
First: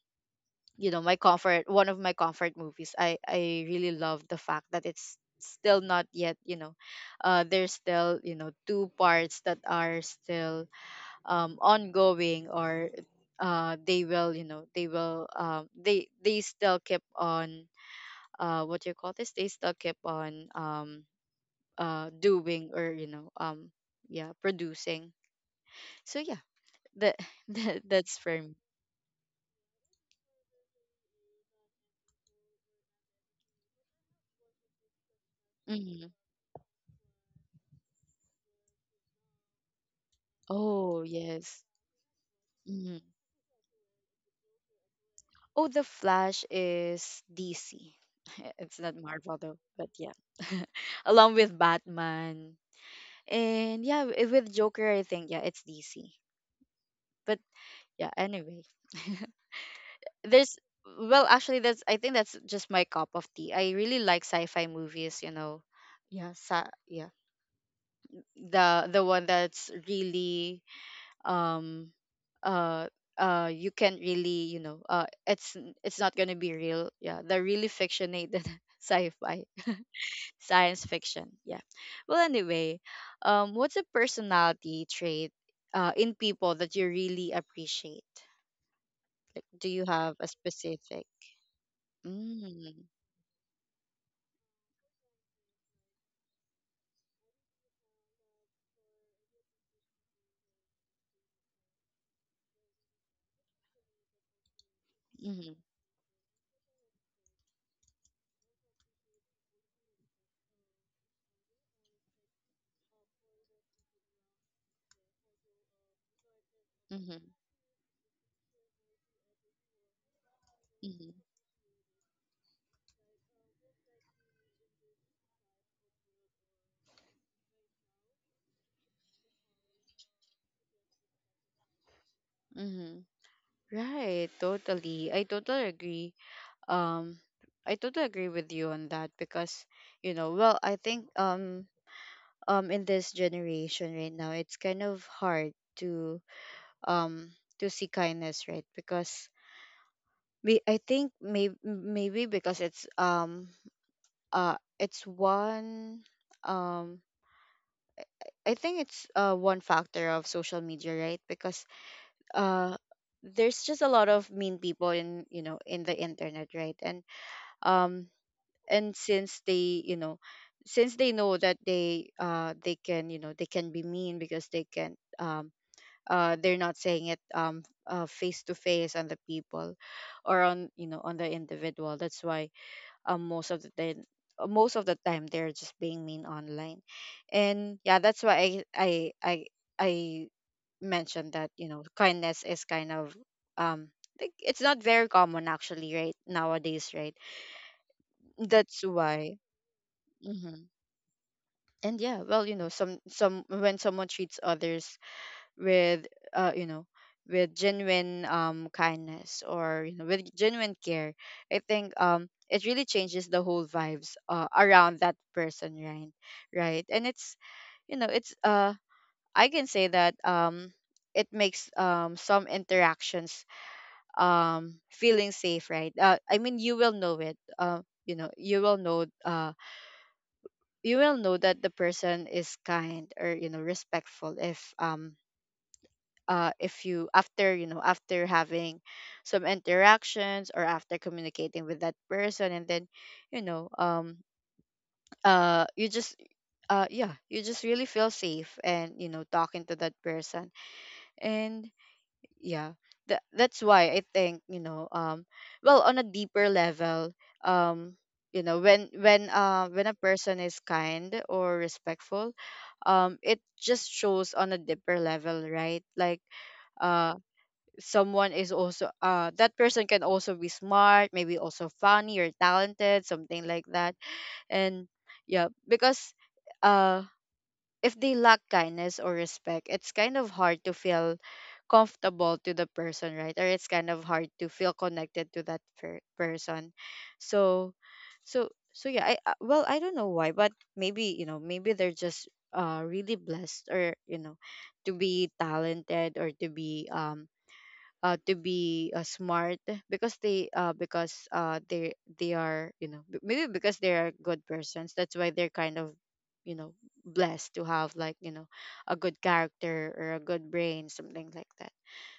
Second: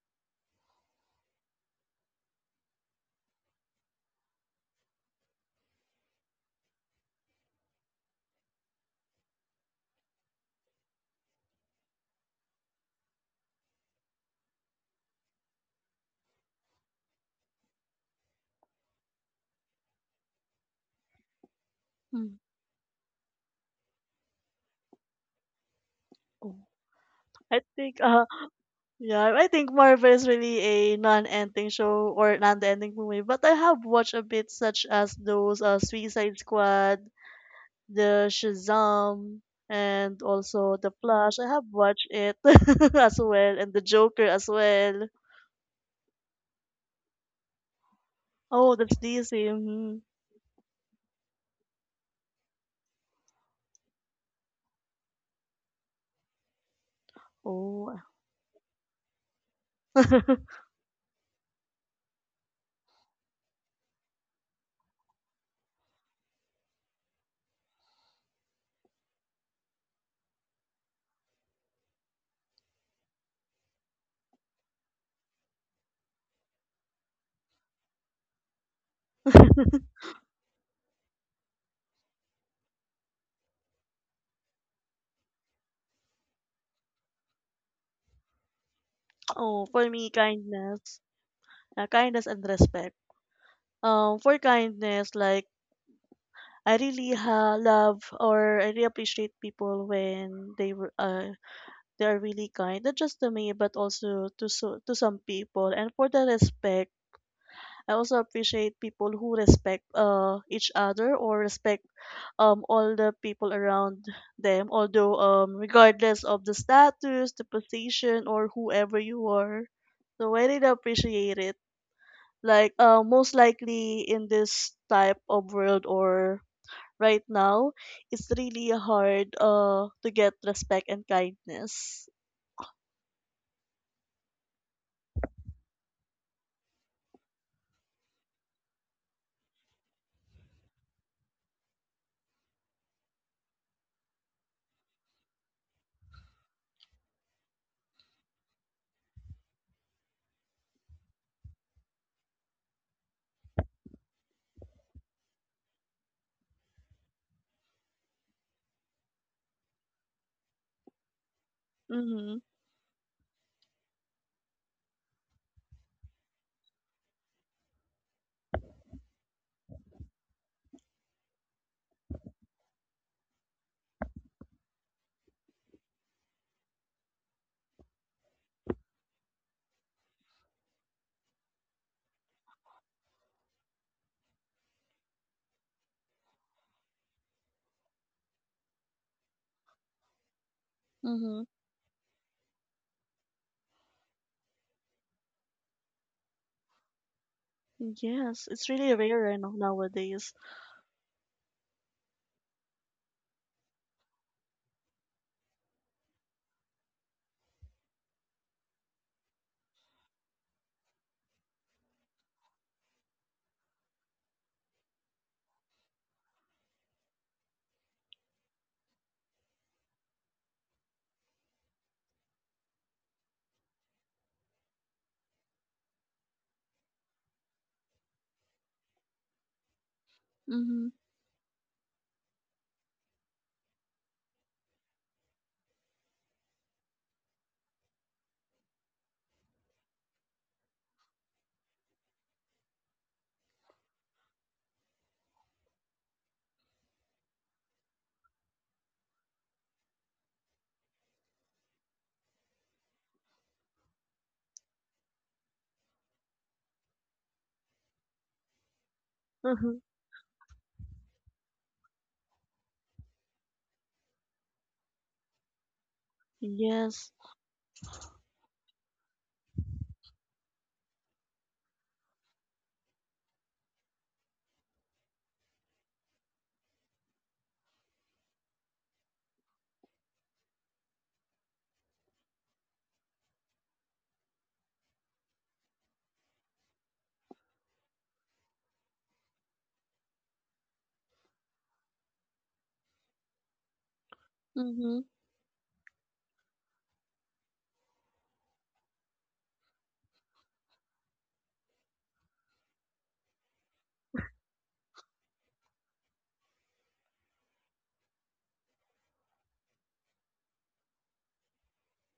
[SPEAKER 1] you know my comfort one of my comfort movies, I really love the fact that it's still not yet, there's still, two parts that are, still ongoing, or they will, they will, they still keep on, what you call this, they still keep on,
[SPEAKER 2] Mm.
[SPEAKER 1] doing or, yeah, producing. So yeah,
[SPEAKER 2] Oh,
[SPEAKER 1] that,
[SPEAKER 2] I
[SPEAKER 1] that,
[SPEAKER 2] think
[SPEAKER 1] that's for me.
[SPEAKER 2] yeah, I think Marvel is really a non-ending show or non-ending movie, but I have watched a bit, such as those
[SPEAKER 1] Hmm.
[SPEAKER 2] Suicide Squad, the Shazam, and also the
[SPEAKER 1] Oh,
[SPEAKER 2] Flash. I
[SPEAKER 1] yes.
[SPEAKER 2] have watched it
[SPEAKER 1] Hmm.
[SPEAKER 2] as well, and the Joker as well.
[SPEAKER 1] Oh, the flash is DC.
[SPEAKER 2] Oh,
[SPEAKER 1] it's
[SPEAKER 2] that's
[SPEAKER 1] not marvel
[SPEAKER 2] DC.
[SPEAKER 1] though, but
[SPEAKER 2] Mhm.
[SPEAKER 1] yeah. along with batman, and yeah, with joker, I think, yeah, it's DC. But
[SPEAKER 2] Oh,
[SPEAKER 1] yeah, anyway, there's, well actually, that's, I think that's just my cup of tea. I really like sci-fi movies, you know. Yeah, yeah, the one that's really, um uh you can really, it's not gonna be real, yeah, the really fictionated sci-fi, science fiction, yeah. Well anyway, what's a personality trait, in people that you really appreciate?
[SPEAKER 2] oh,
[SPEAKER 1] Do you
[SPEAKER 2] for me,
[SPEAKER 1] have a
[SPEAKER 2] kindness,
[SPEAKER 1] specific—
[SPEAKER 2] kindness and
[SPEAKER 1] Mm.
[SPEAKER 2] respect. For kindness, like I really love, or I really appreciate people when they are really kind, not just to me, but also to to some
[SPEAKER 1] Mhm.
[SPEAKER 2] people. And for the respect, I also appreciate people who respect each other, or respect all the people around them. Although regardless of the status,
[SPEAKER 1] Mhm.
[SPEAKER 2] the position, or whoever you are, so I really
[SPEAKER 1] Mhm.
[SPEAKER 2] appreciate it. Like most likely in this type of world, or right now, it's really hard to get respect and kindness.
[SPEAKER 1] Mhm. Right, totally. I totally agree. Um, I totally agree with you on that because, you know, well, I think, in this generation right now, it's kind of hard to, um to see kindness, right? Because we, I think, maybe, because it's, it's one, um I think it's, one factor of social media, right? Because,
[SPEAKER 2] Mm-hmm.
[SPEAKER 1] uh there's just a lot of mean people in, in the internet, right? And, um since they, since they know that they can, they can be mean because they can, they're not saying it, face to face on the people, or on, on the individual. That's why, most of the time, they're just being mean online. And yeah, that's why I mentioned
[SPEAKER 2] Mm-hmm.
[SPEAKER 1] that, kindness is kind of, um like, it's not very common actually, right, nowadays, right?
[SPEAKER 2] Yes, it's
[SPEAKER 1] That's
[SPEAKER 2] really rare,
[SPEAKER 1] why.
[SPEAKER 2] nowadays.
[SPEAKER 1] Hmm. And yeah, well, you know, some, when someone treats others with, uh you know with genuine, kindness, or, with genuine care, I think, it really changes the whole vibes, around that person, right? Right. And it's, you know it's uh I can say that, it makes, some interactions, feeling safe, right? I mean, you will know it, you will know,
[SPEAKER 2] Mm-hmm.
[SPEAKER 1] you will know that the person is kind, or, respectful, if, if you, after you know after having some interactions, or after communicating with that person, and then, you know um you just, yeah, you just really feel safe and, talking to that person. And yeah, that's why I think, well, on a deeper level, um you know, when,
[SPEAKER 2] Mm-hmm.
[SPEAKER 1] when a person is kind or respectful, it just shows on a deeper level, right? Like, uh
[SPEAKER 2] Yes.
[SPEAKER 1] someone is also, that person can also be smart, maybe also funny or talented, something like that. And yeah, because, uh if they lack kindness or respect, it's kind of hard to feel comfortable to the person, right? Or it's kind of hard to feel connected to that person. So, yeah. Well, I don't know why, but maybe, you know, maybe they're just, really blessed, or, you know, to
[SPEAKER 2] Mm-hmm.
[SPEAKER 1] be talented, or to be, to be, smart, because they are, you know, maybe because they are good persons, that's why they're kind of, you know blessed to have, like, you know, a good character or a good brain, something like that.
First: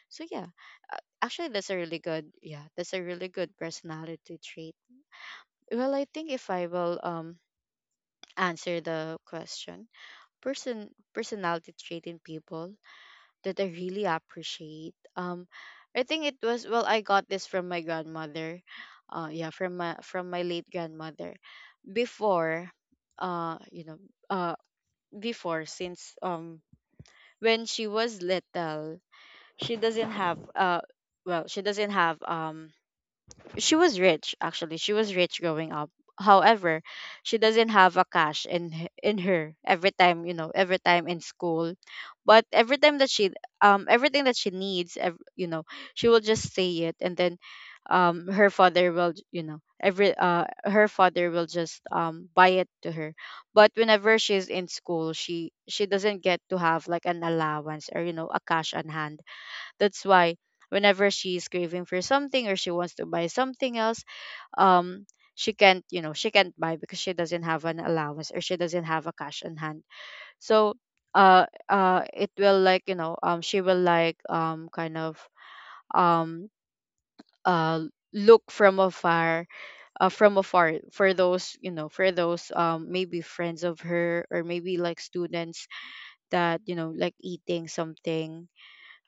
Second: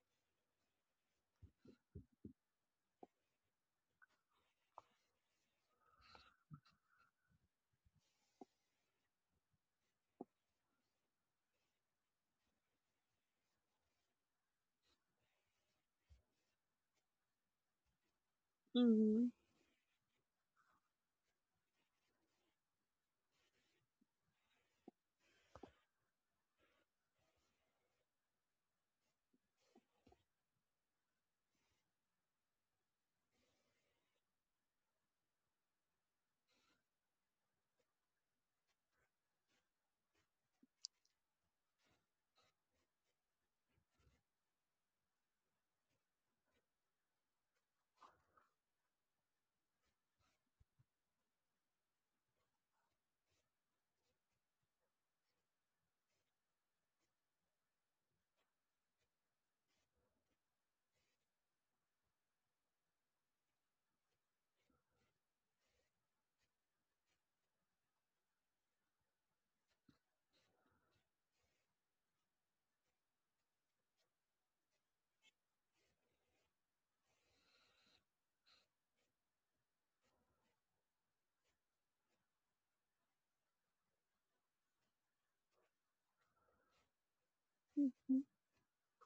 [SPEAKER 1] So yeah, actually that's a really good, yeah, that's a really good personality trait. Well, I think if I will, answer the question. person Personality trait in people that I really appreciate. I think it was, well, I got this from my grandmother.
[SPEAKER 2] Mm-hmm.
[SPEAKER 1] Yeah, from my late grandmother. Before, uh, you know, uh, before, since when she was little, she doesn't have, well, she doesn't have, she was rich, actually, she was rich growing up. However, she doesn't have a cash in, in her every time, you know, every time in school. But every time that she, everything that she needs, she will just say it, and then, her father will just, buy it to her. But whenever she's in school, she doesn't get to have like an allowance or, you know, a cash on hand. That's why whenever she's craving for something, or she wants to buy something else, um, she can't, you know, she can't buy, because she doesn't have an allowance or she doesn't have a cash on hand. So, it will, like, you know, she will, like, kind of, um uh look from afar, from afar, for those, you know, for those, maybe friends of her, or maybe, like, students that, you know, like, eating
[SPEAKER 2] Mm-hmm.
[SPEAKER 1] something,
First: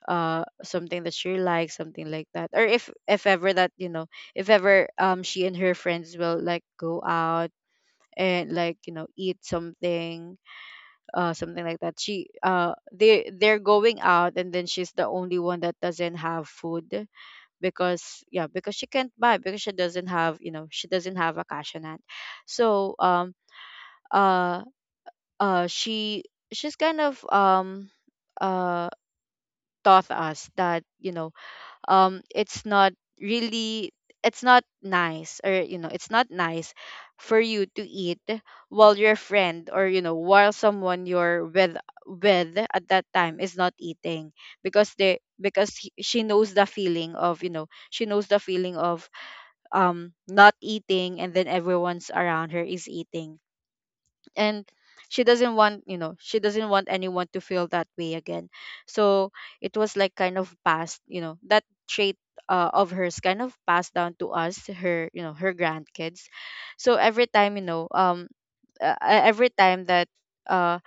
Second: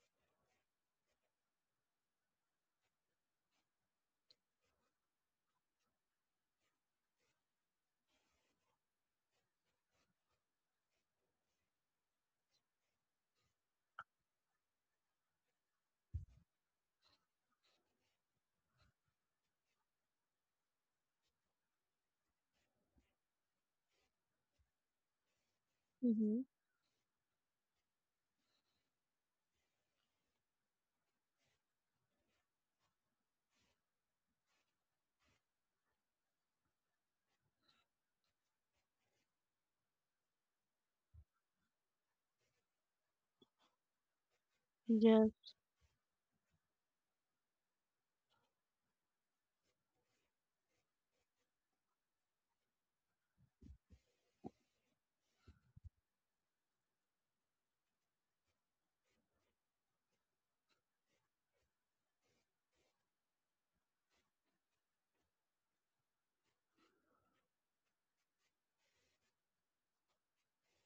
[SPEAKER 1] something that she likes, something like that. Or if, ever that, you know, if ever, she and her friends will, like, go out and, like, you know, eat something, something like that. She They, they're going out, and then she's the only one that doesn't have food, because yeah, because she can't buy, because she doesn't have, she doesn't have a cash on hand. So, uh she,
[SPEAKER 2] Mm-hmm.
[SPEAKER 1] she's kind of, uh taught us that, you know, it's not really, it's not nice, or, you know, it's not nice for you to eat while your friend, or, you know, while someone you're with, at that time is not eating, because
[SPEAKER 2] Yes.
[SPEAKER 1] she knows the feeling of, she knows the feeling of, not eating and then everyone's around her is eating. And she doesn't want, she doesn't want anyone to feel that way again. So it was, like, kind of passed, you know, that trait, of hers, kind of passed down to us, her, you know, her grandkids. So every time, every time that, uh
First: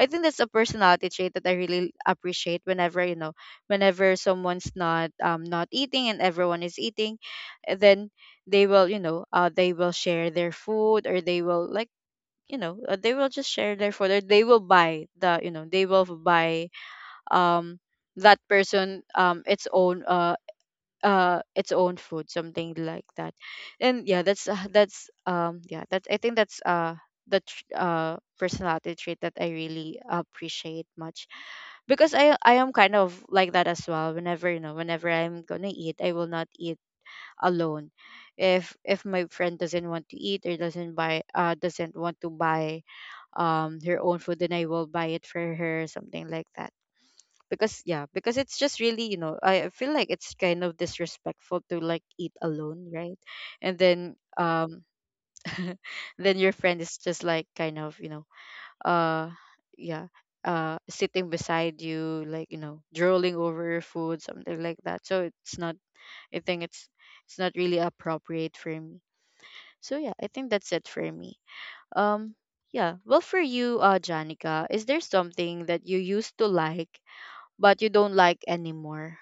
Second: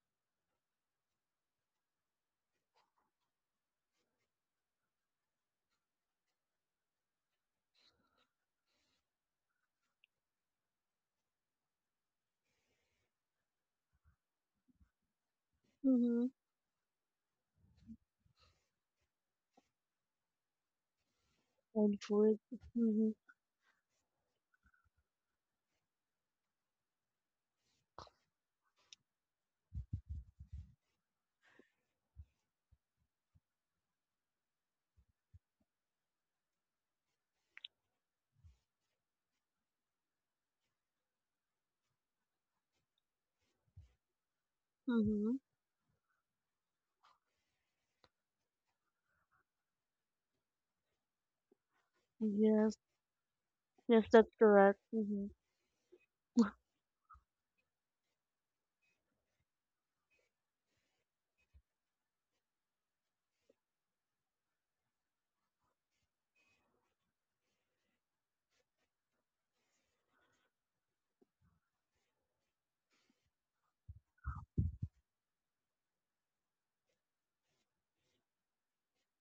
[SPEAKER 1] I think that's a personality trait that I really appreciate, whenever, you know, whenever someone's not, not eating, and everyone is eating, then they will, you know, they will share their food, or they will, like, you know, they will just share their photo, they will buy the, you know, they will
[SPEAKER 2] Mm-hmm.
[SPEAKER 1] buy, um that person, its own, its own
[SPEAKER 2] And
[SPEAKER 1] food,
[SPEAKER 2] food.
[SPEAKER 1] something like
[SPEAKER 2] Mm-hmm.
[SPEAKER 1] that. And yeah, that's, that's, yeah, that's, I think that's, the personality trait that I really appreciate much. Because I am kind of like that as well. Whenever, you know, whenever I'm gonna eat, I will not eat alone. If, my friend doesn't want to eat, or doesn't buy, doesn't want to buy, her own food, then I will buy it
[SPEAKER 2] Mm-hmm.
[SPEAKER 1] for her, something like that. Because yeah, because it's just really, you know, I feel like it's kind of disrespectful to, like, eat
[SPEAKER 2] Yes.
[SPEAKER 1] alone, right? And
[SPEAKER 2] Yes,
[SPEAKER 1] then,
[SPEAKER 2] that's correct. Mm-hmm.
[SPEAKER 1] then your friend is just, like, kind of, you know, uh yeah, sitting beside you, like, you know, drooling over your food, something like that. So it's not, I think it's not really appropriate for me. So yeah, I think that's it for me. um, yeah. Well, for you, Janica, is there something that you used to like but you don't like anymore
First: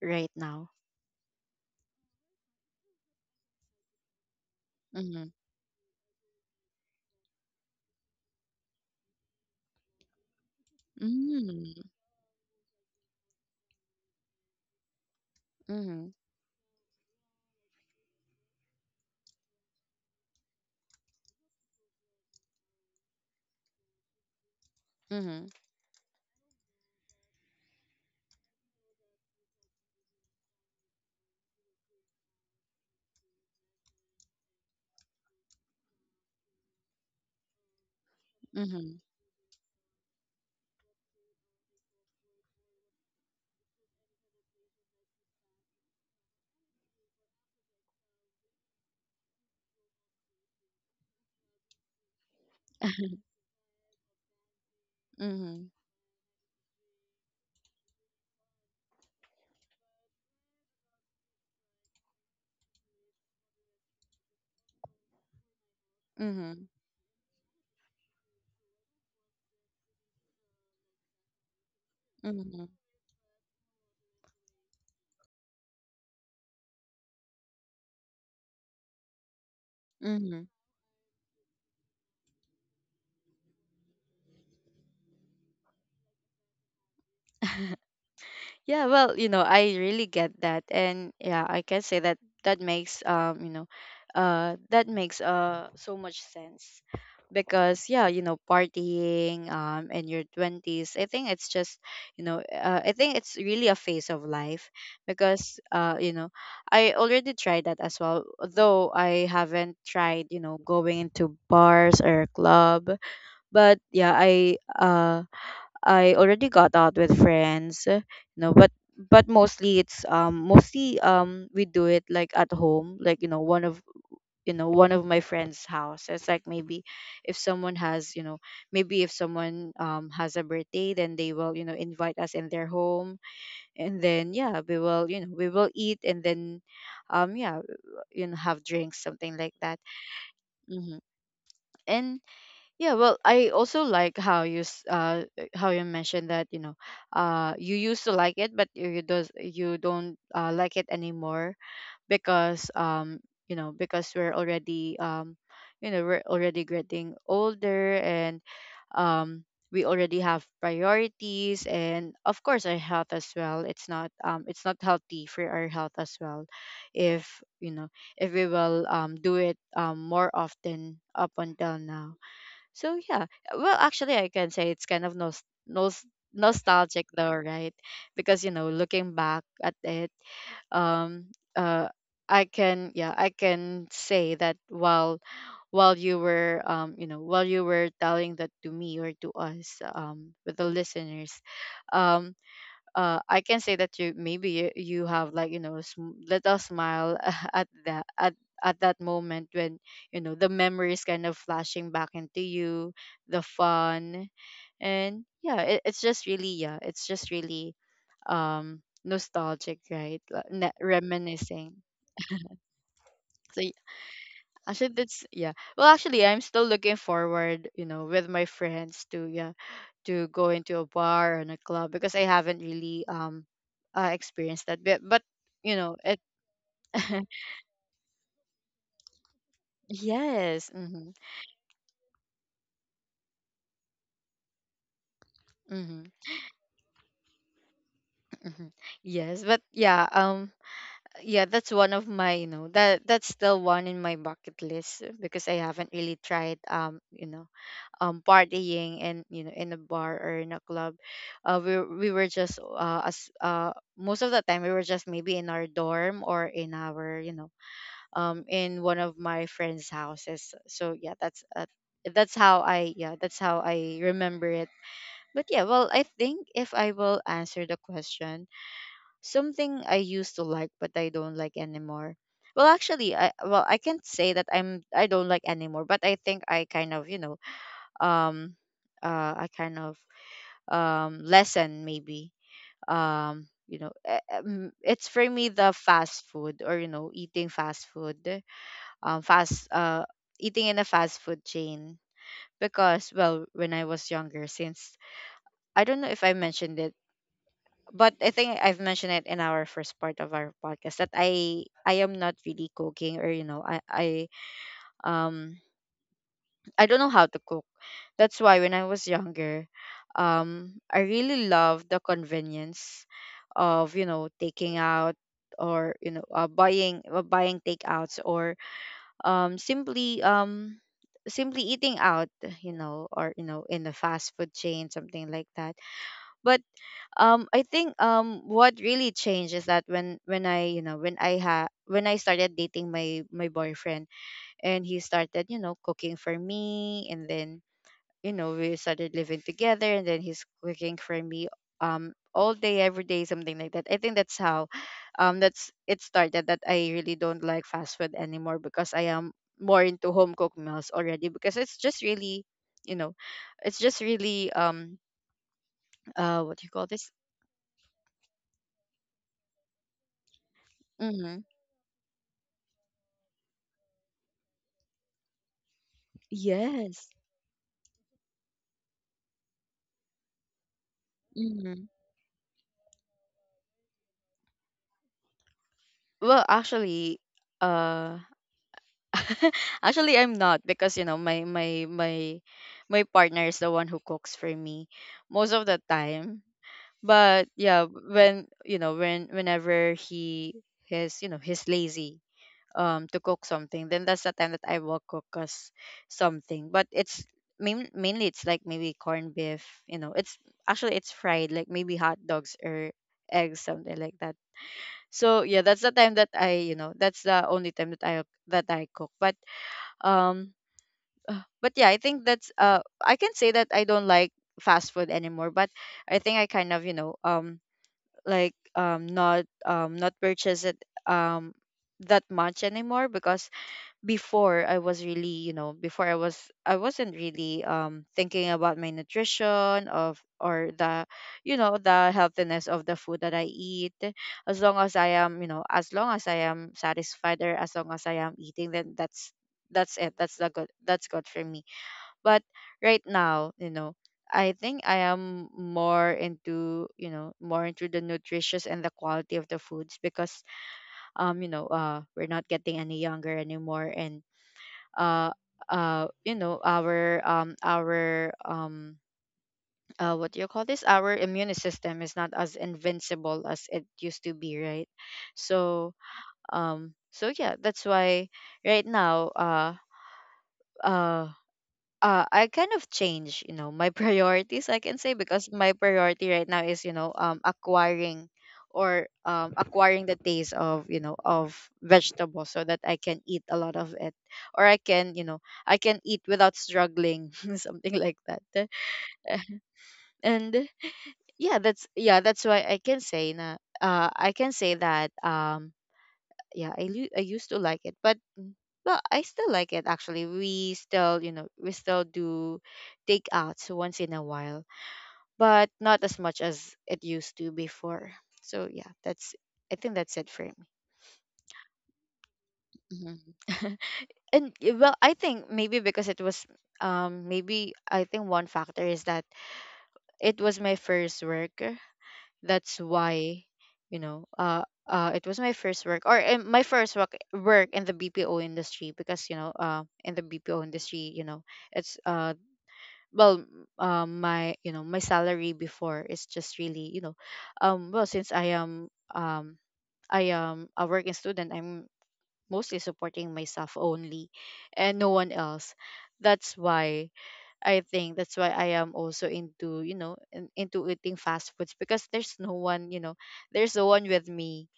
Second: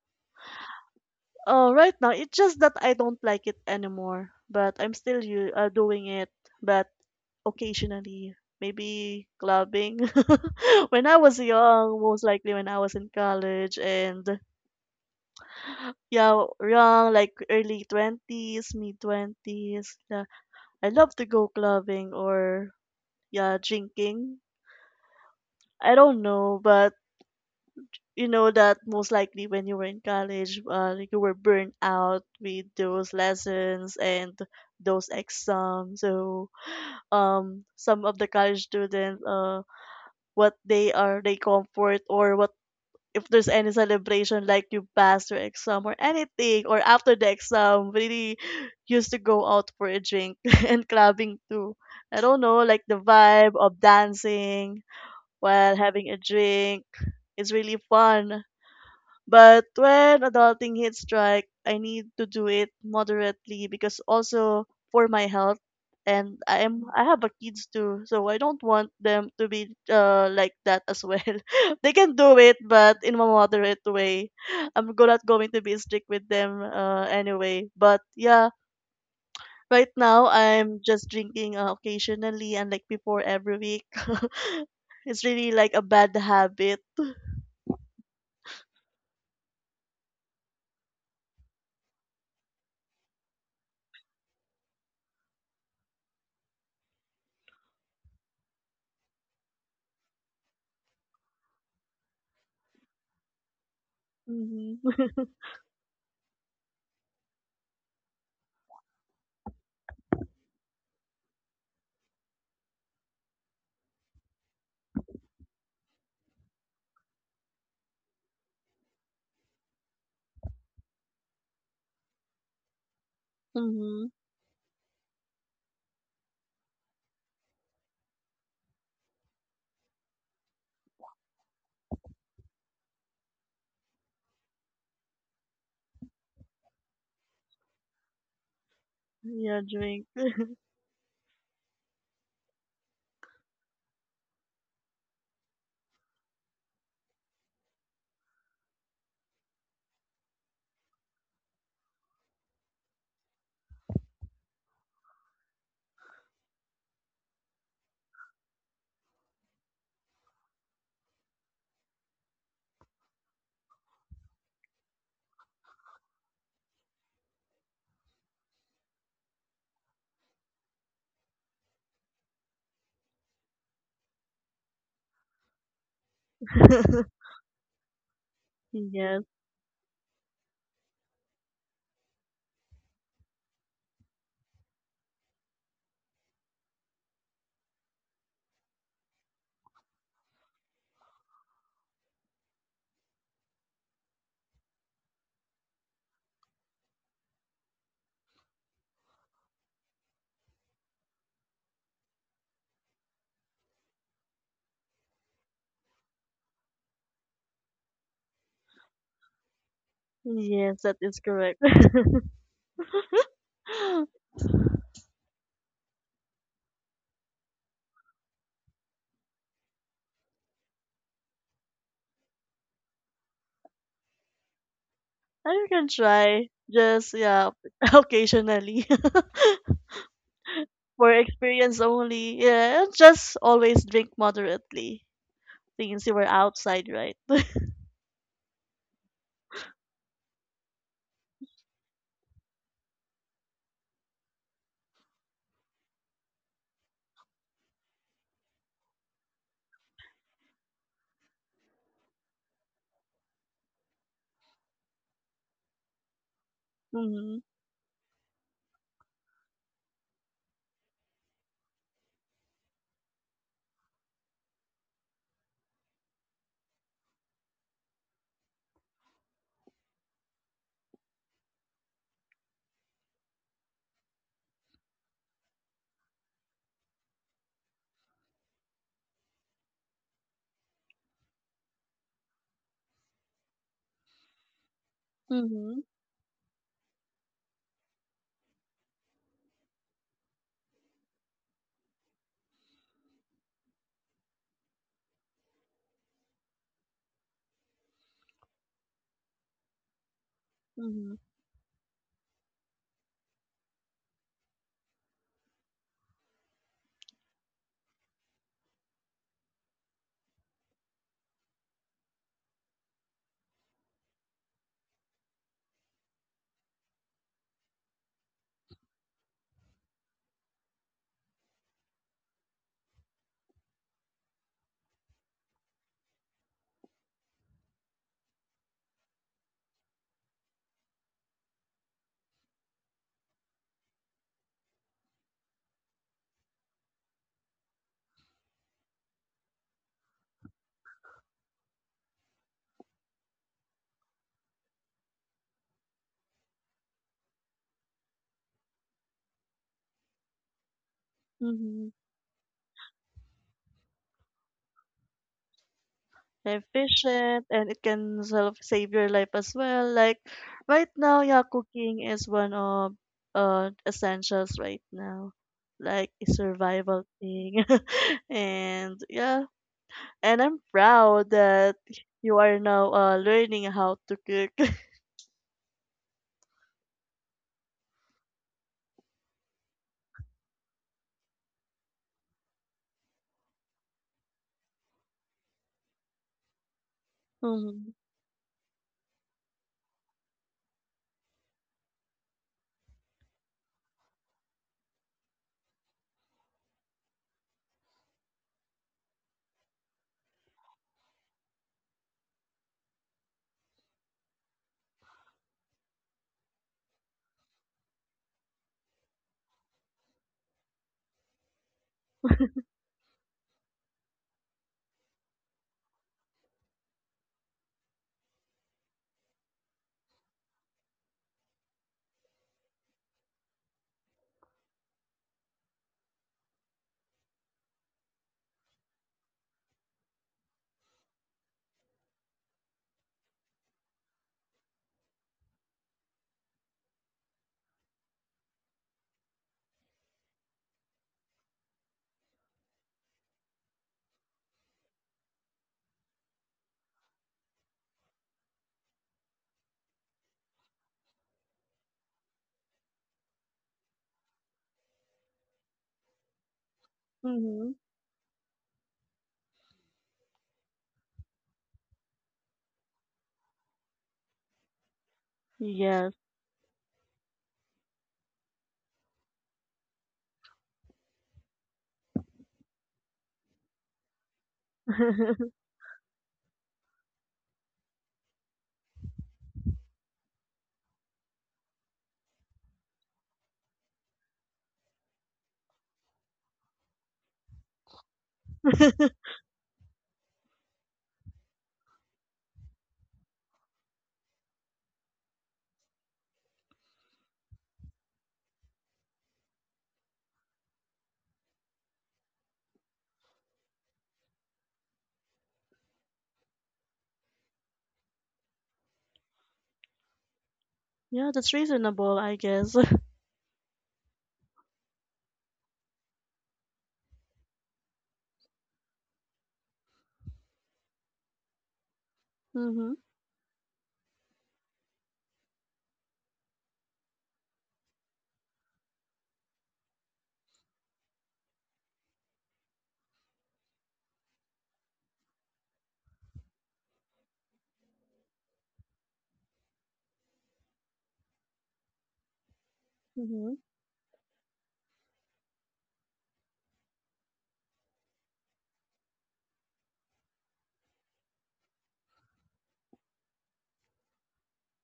[SPEAKER 1] right now?
[SPEAKER 2] Oh, right now it's just that I don't like it anymore, but I'm still
[SPEAKER 1] Mm-hmm.
[SPEAKER 2] you doing it, but occasionally. Maybe clubbing. When I was
[SPEAKER 1] Mm-hmm.
[SPEAKER 2] young, most likely when I was in college, and
[SPEAKER 1] Mm-hmm.
[SPEAKER 2] yeah, young, like early 20s, mid 20s. Yeah. I love to go clubbing, or yeah, drinking.
[SPEAKER 1] Mm-hmm.
[SPEAKER 2] I don't know, but you know that most likely when you were in college, like you were burnt out with those lessons and those exams. So, some of the college
[SPEAKER 1] Mm-hmm.
[SPEAKER 2] students, what they are, they comfort or what. If there's any celebration, like you passed your exam or anything, or after the exam, really used to go out for a drink and clubbing too. I don't know, like the vibe of dancing
[SPEAKER 1] Mm-hmm.
[SPEAKER 2] while having a drink is really fun. But when adulting hits strike, I need to do it moderately, because also for my health, and
[SPEAKER 1] Mm-hmm.
[SPEAKER 2] I have a kids too, so I don't want them to be like that as well. They can do it, but in a moderate way. I'm not going to be strict with them anyway. But yeah, right now
[SPEAKER 1] Mm-hmm.
[SPEAKER 2] I'm just drinking occasionally, and like before every week. It's really like a bad habit.
[SPEAKER 1] Yeah, well, you know, I really get that. And yeah, I can say that that makes that makes so much sense. Because yeah, you know, partying in your 20s, I think it's just, I think it's really a phase of life
[SPEAKER 2] Hmm.
[SPEAKER 1] because you know, I already tried that as well, though I haven't tried, you know, going into bars or a club. But yeah, I I already got out with friends, you know, but mostly it's mostly we do it like at home, like you know one of
[SPEAKER 2] Hmm.
[SPEAKER 1] you know one of my friends' house. It's like maybe if someone has you know maybe if someone has a birthday, then they will you know invite us in their home, and then yeah we will you know we will eat and then um yeah you know have drinks something like
[SPEAKER 2] Yeah,
[SPEAKER 1] that.
[SPEAKER 2] drink.
[SPEAKER 1] Hmm. And yeah, well, I also like how how you mentioned that you know, you used to like it, but you don't like it anymore because you know because we're already you know we're already getting older and um we already have priorities and of course our health as well. It's not healthy for our health as well, if you know if we will do it more often up until now, so yeah, well, actually, I can say it's kind of nostalgic though, right? Because you know, looking
[SPEAKER 2] Yes,
[SPEAKER 1] back at it, um, uh, I can yeah, I can say that while you know, while you were telling that to me or to us with the listeners, um, I can say that you maybe you, you have like you know little smile at that at that moment when you know the memories kind of flashing back into you, the fun, and yeah, it's just really yeah, it's just really nostalgic, right? Like,
[SPEAKER 2] yes, that is correct.
[SPEAKER 1] reminiscing. So
[SPEAKER 2] I
[SPEAKER 1] actually, that's yeah. Well, actually, I'm still looking forward, you know, with my friends to yeah, to go into a bar and a club because I haven't really experienced that bit. But you
[SPEAKER 2] can
[SPEAKER 1] know, it
[SPEAKER 2] try. Just yeah, occasionally,
[SPEAKER 1] yes,
[SPEAKER 2] for
[SPEAKER 1] mm-hmm,
[SPEAKER 2] experience only. Yeah, and just always drink moderately since
[SPEAKER 1] mm-hmm,
[SPEAKER 2] you were outside, right?
[SPEAKER 1] mm-hmm. Yes. But yeah, yeah, that's one of my you know that that's still one in my bucket list because I haven't really tried you know partying and you know in a bar or in a club we were just as most of the time we were just maybe in our dorm or in our you
[SPEAKER 2] Mm-hmm.
[SPEAKER 1] know in one of my friends houses, so yeah that's how I yeah that's how I remember it, but yeah well I think if I will answer the question, something I used to like but I don't like anymore, well actually I can't say that I don't like anymore, but I think I kind of you know um a kind of lesson maybe, you know it's for me the
[SPEAKER 2] Mm-hmm.
[SPEAKER 1] fast food or you know eating fast food, fast eating in a fast food chain, because well when I was younger since I don't know if I mentioned it, but I think I've mentioned it in our first part of our podcast
[SPEAKER 2] Mm-hmm.
[SPEAKER 1] that I am not really cooking or you know um I don't know how to cook. That's why when I was younger, I really loved the convenience of you know taking out or you know buying takeouts or um simply um simply eating out, you know or you know in a fast food chain something like that, but I think what really changed is that when I you know when I ha when I started dating my boyfriend, and he started you know cooking for me and then you know we started living together and then he's cooking for me all day every day something like that. I think that's how that's it started, that I really don't like fast food anymore because I am more into home cooked meals already because it's
[SPEAKER 2] Mm-hmm.
[SPEAKER 1] just really you know it's just really what do you call this.
[SPEAKER 2] Efficient, and it can sort of save your life as well. Like right now,
[SPEAKER 1] Mm-hmm.
[SPEAKER 2] yeah, cooking is one of essentials right now. Like a survival
[SPEAKER 1] Yes.
[SPEAKER 2] thing. And yeah, and I'm proud that
[SPEAKER 1] Mm-hmm.
[SPEAKER 2] you are now learning how to cook.
[SPEAKER 1] Well actually, uh actually, I'm not because you know my partner is the one who cooks for me most of the time. But yeah,
[SPEAKER 2] Mm-hmm.
[SPEAKER 1] when you know when whenever he is you know he's lazy to cook something, then that's the time that I will cook us something. But it's mainly it's like maybe corned beef. You know, it's actually it's fried like maybe hot dogs or eggs something like that. So yeah, that's the time that I you know that's the only time that I cook. Um but yeah, I think that's I can say that I don't like fast food anymore, but I think I kind of, you know, like not purchase it um that much anymore because before I was really, you know, before I was I wasn't really thinking about my nutrition of or the you know the healthiness of the food that I eat, as long as I am, you know, as long as I am satisfied or as long as I am eating, then that's it that's the good that's good for me. But right now, you know, I think I am more into, you know, more into the nutritious and the quality of the foods because we're not getting any younger anymore and uh you know,
[SPEAKER 2] Mm-hmm.
[SPEAKER 1] our what do you call this? Our immune system is not as invincible as it used to be, right? So,
[SPEAKER 2] Yes.
[SPEAKER 1] so yeah, that's why right now, uh I kind of change, you know, my priorities I can say because my priority right now is, you know, acquiring or acquiring the taste of, you know, of vegetables so that I can eat a lot of it, or I can, you know, I can eat without struggling, something like that. And yeah, that's why I can say na I can say that yeah, I used to like it, but mm, well, I still like it actually. We still, you know, we still do takeouts once in a while, but not as much as it used to before. So yeah, that's I think that's it for me.
[SPEAKER 2] Yeah, that's reasonable, I guess.
[SPEAKER 1] Mhm. And well, I think maybe because it was maybe I think one factor is that it was my first work, that's
[SPEAKER 2] Mm-hmm.
[SPEAKER 1] why you know it was my first work or my first work work in the BPO industry because you know in the BPO industry you know it's well my you know my salary before is just really you know well since um I am a working student, I'm mostly supporting
[SPEAKER 2] Mm-hmm.
[SPEAKER 1] myself only and no one else, that's why I think that's why I am also into, you know, into eating fast foods because there's no one, you know, there's no one with me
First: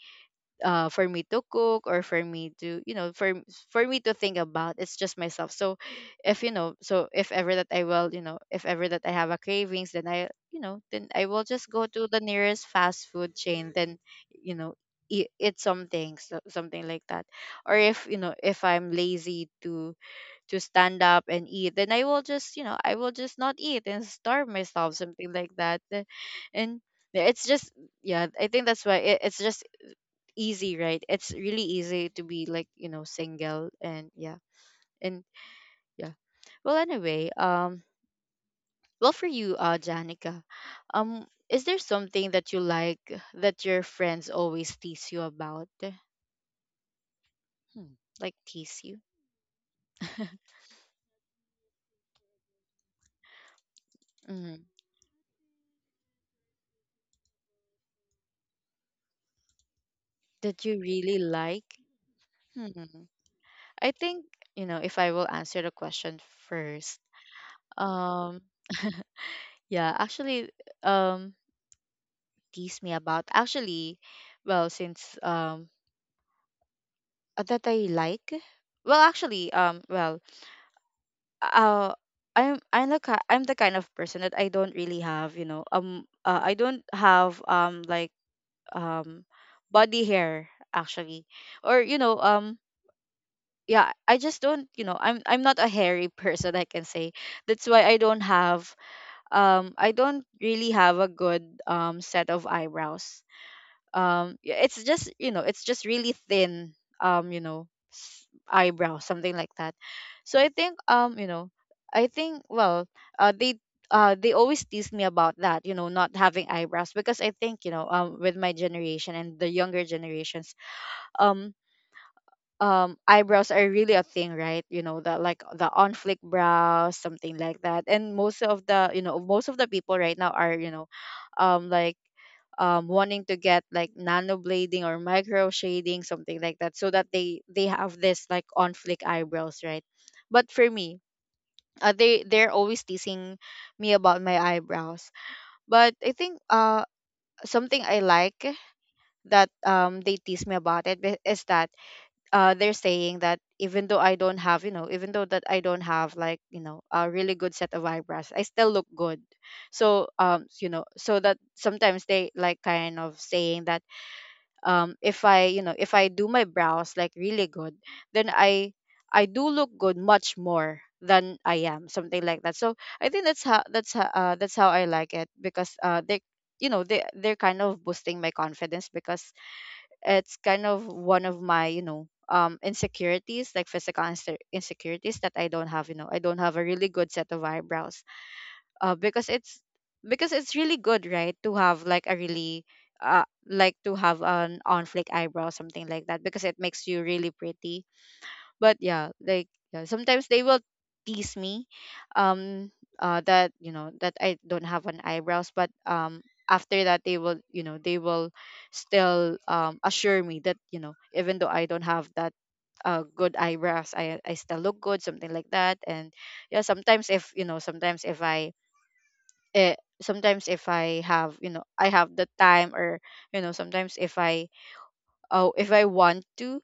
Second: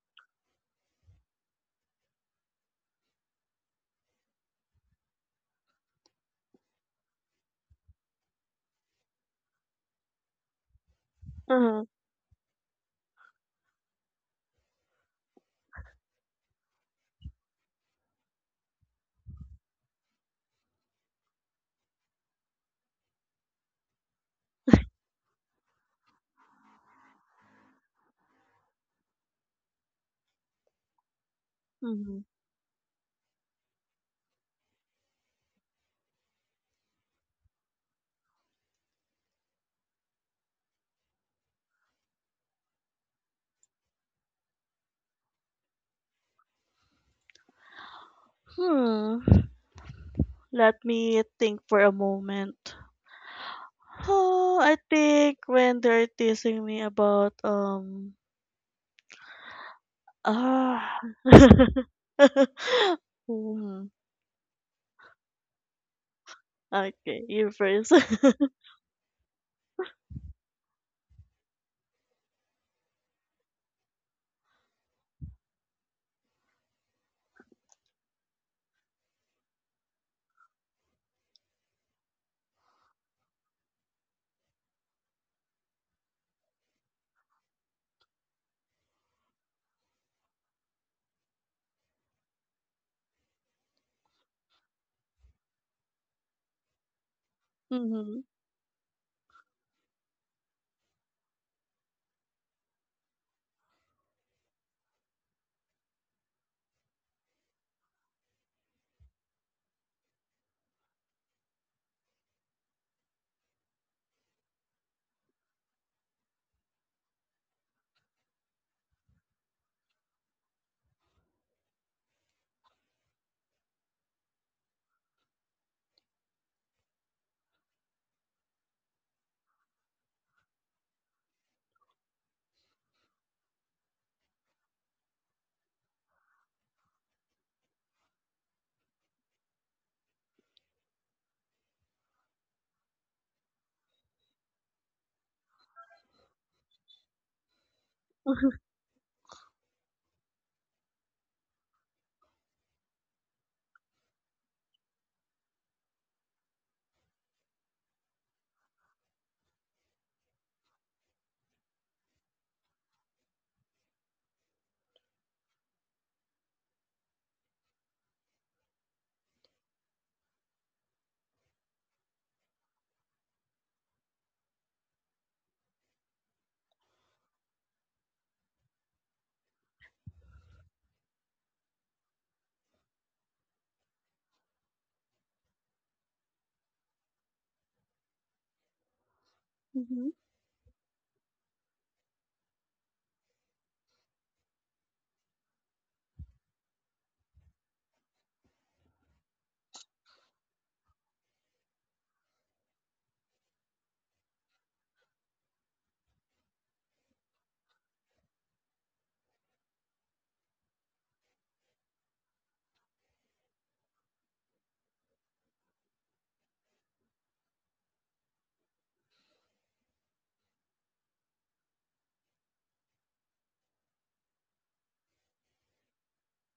[SPEAKER 1] for me to cook or for me to, you know, for me to think about. It's just myself. So if you know, so if ever that I will, you know, if ever that I have a cravings, then I, you know, then I will just
[SPEAKER 2] Uh-huh.
[SPEAKER 1] go to the nearest fast food chain then, you know, eat something so, something like that. Or if you know if I'm lazy to stand up and eat, then I will just you know I will just not eat and starve myself, something like that. And yeah, it's just yeah I think that's why it's just easy, right, it's really easy
[SPEAKER 2] Mm-hmm.
[SPEAKER 1] to be like you know single and yeah and yeah. Well anyway, well for you Janica, is there something that you like that your friends always tease you about? Hmm. Like tease you,
[SPEAKER 2] Hmm. Let me think for a moment. Oh,
[SPEAKER 1] hmm,
[SPEAKER 2] I think when they're teasing me about
[SPEAKER 1] that you
[SPEAKER 2] ah
[SPEAKER 1] really like. Hmm.
[SPEAKER 2] Hmm.
[SPEAKER 1] I think, you know, if I will answer the question first.
[SPEAKER 2] Okay, you first.
[SPEAKER 1] Um yeah, actually, um tease me about actually, well since that I like, well actually uh I'm I'm the kind of person that I don't really have, you know, I don't have like um body hair actually, or you know yeah, I just don't, you know, I'm not a hairy person I can say. That's why
[SPEAKER 2] Mm-hmm.
[SPEAKER 1] I don't really have a good set of eyebrows. Yeah, it's just, it's just really thin, um, you know, eyebrow, something like that. So I think, I think well, uh they they always tease me about that, not having eyebrows, because I think, with my generation and the younger generations, um, eyebrows are really a thing, right? you know the like the on flick brows, something like that. And most of the people right now are, um like wanting to get like nano blading or micro shading something like that, so that they have this like on flick eyebrows, right? But for me, they're always teasing me about my eyebrows. But I think, something I like that, they tease me about it, is that, they're saying that even though I don't have, even though that I don't have like, a really good set of eyebrows, I still look good. So, so that sometimes they like kind of saying that, if I, if I do my brows like really good, then I do look good much more than I am, something like that. So I think that's how I like it, because, they, they're kind of boosting my confidence, because it's kind of one of my, insecurities, like physical, insecurities that I don't have, I don't have a really good set of eyebrows. uh because it's
[SPEAKER 2] Mm-hmm.
[SPEAKER 1] because it's really good, right, to have like a really, to have an on flick eyebrow, something like that, because it makes you really pretty. But yeah, like, yeah, sometimes they will tease me, um that, that I don't have an eyebrows, but, after that they will, still, assure me that, even though I don't have that, good eyebrows, I still look good, something like that. And yeah, sometimes, if you know sometimes if I eh, sometimes if I have, I have the time, or, you know sometimes if I oh if I want to,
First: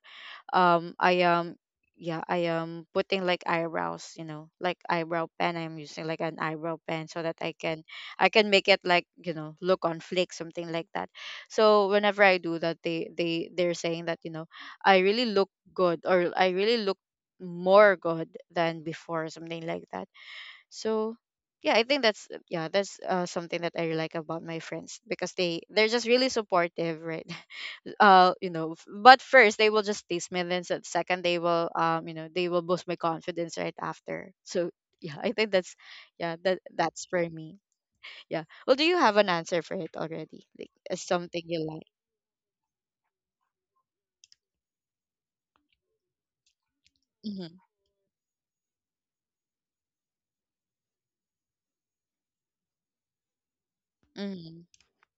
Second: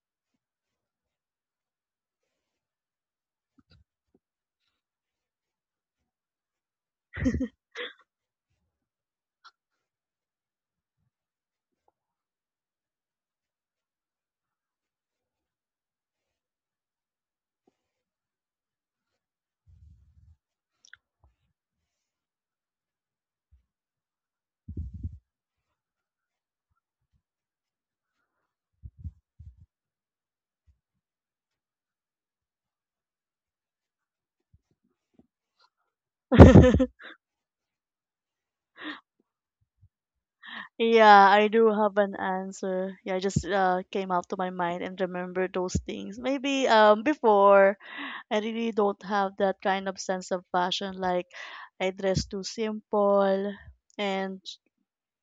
[SPEAKER 1] I am yeah, I am putting like eyebrows, you know, like eyebrow pen. I'm using like an eyebrow pen, so that I can, make it like, look on flick, something like that. So whenever I do that, they're saying that, I really look good, or I really look more good than before, something like that. So yeah, I think that's something that I like about my friends, because they're just really supportive, right? But first they will just tease me, and then, second they will, boost my confidence right after, so yeah, I think that, that's for me. Yeah, well, do you have an answer for it already, like,
[SPEAKER 2] Yeah,
[SPEAKER 1] something
[SPEAKER 2] I
[SPEAKER 1] you
[SPEAKER 2] do
[SPEAKER 1] like?
[SPEAKER 2] have an answer. Yeah, I just came up to my mind and remember those things. Maybe
[SPEAKER 1] Mm-hmm.
[SPEAKER 2] before I really don't have that kind of sense of fashion. Like I dress too simple, and
[SPEAKER 1] Mm-hmm.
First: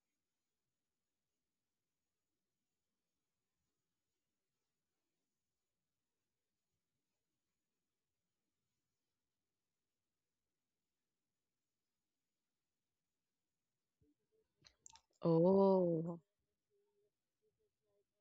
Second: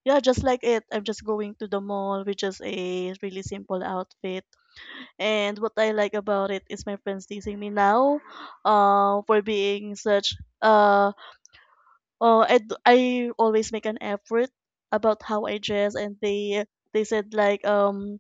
[SPEAKER 2] yeah, just like it, I'm just going to the mall, which is a really simple outfit. And what I like about it is my friends teasing me now, for being such uh I always make an effort about how I dress, and
[SPEAKER 1] Oh.
[SPEAKER 2] they said like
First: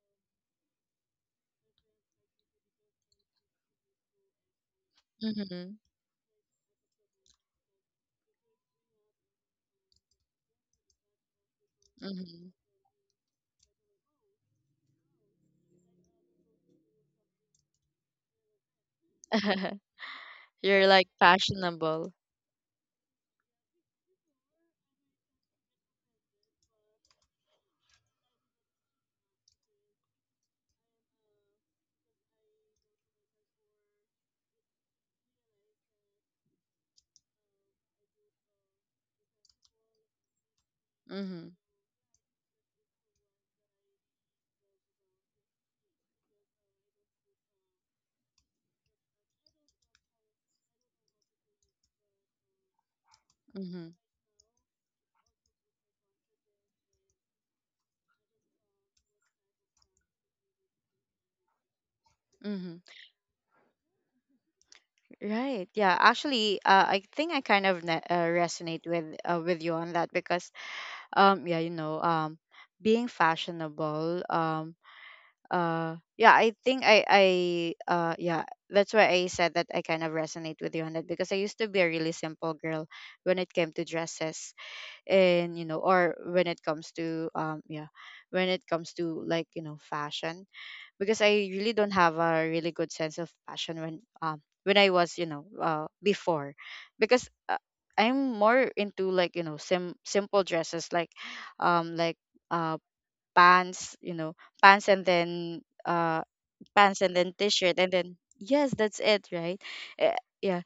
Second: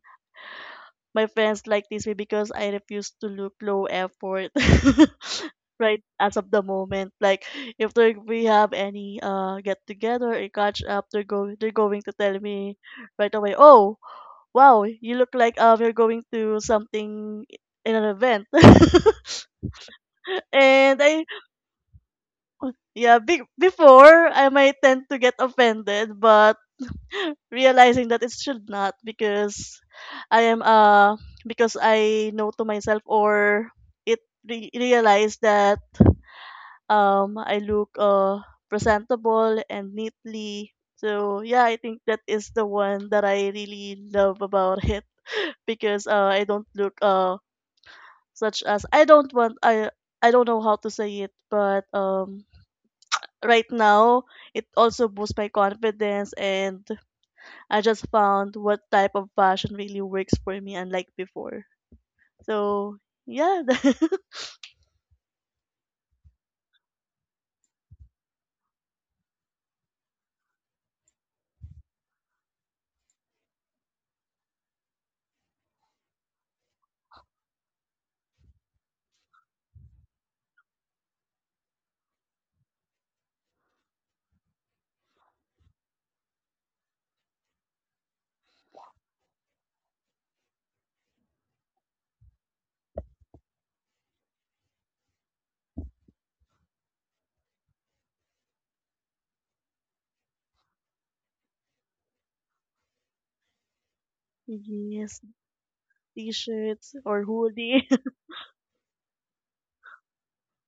[SPEAKER 2] my friends like this way because I refuse to look low effort.
[SPEAKER 1] Mm-hmm.
[SPEAKER 2] Right, as of the moment, like if they, we have any get together or catch up, they're go they're going to tell
[SPEAKER 1] Mm-hmm.
[SPEAKER 2] me right away. Oh, wow, you look like you're going to something, in an event.
[SPEAKER 1] You're
[SPEAKER 2] and
[SPEAKER 1] like
[SPEAKER 2] I
[SPEAKER 1] fashionable.
[SPEAKER 2] Yeah, before I might tend to get offended, but realizing that it should not, because I am because I know to myself, or it, realized that I look presentable and neatly. So
[SPEAKER 1] Mm-hmm.
[SPEAKER 2] yeah, I think that is the one that I really love about it, because I don't look such as I don't want, I don't know how to say it, but right
[SPEAKER 1] Mm-hmm.
[SPEAKER 2] now it also boosts my confidence, and I just found what type of fashion really works for me, unlike before.
[SPEAKER 1] Mm-hmm.
[SPEAKER 2] So, yeah.
[SPEAKER 1] Right. Yeah. Actually, I think I kind of, resonate with, with you on that, because, um yeah you know um being fashionable, yeah I think I yeah that's why I said that I kind of resonate with you on that, because I used to be a really simple girl when it came to dresses, and, or when it comes to, when it comes to, like, fashion, because I really don't have a really good sense of passion when, when I was, before, because, I'm more into, like, simple dresses, like, um like uh pants, you know, pants, and
[SPEAKER 2] Yes,
[SPEAKER 1] then,
[SPEAKER 2] t shirts or
[SPEAKER 1] t-shirt,
[SPEAKER 2] hoodie.
[SPEAKER 1] and then, yes, that's it, right? Yeah,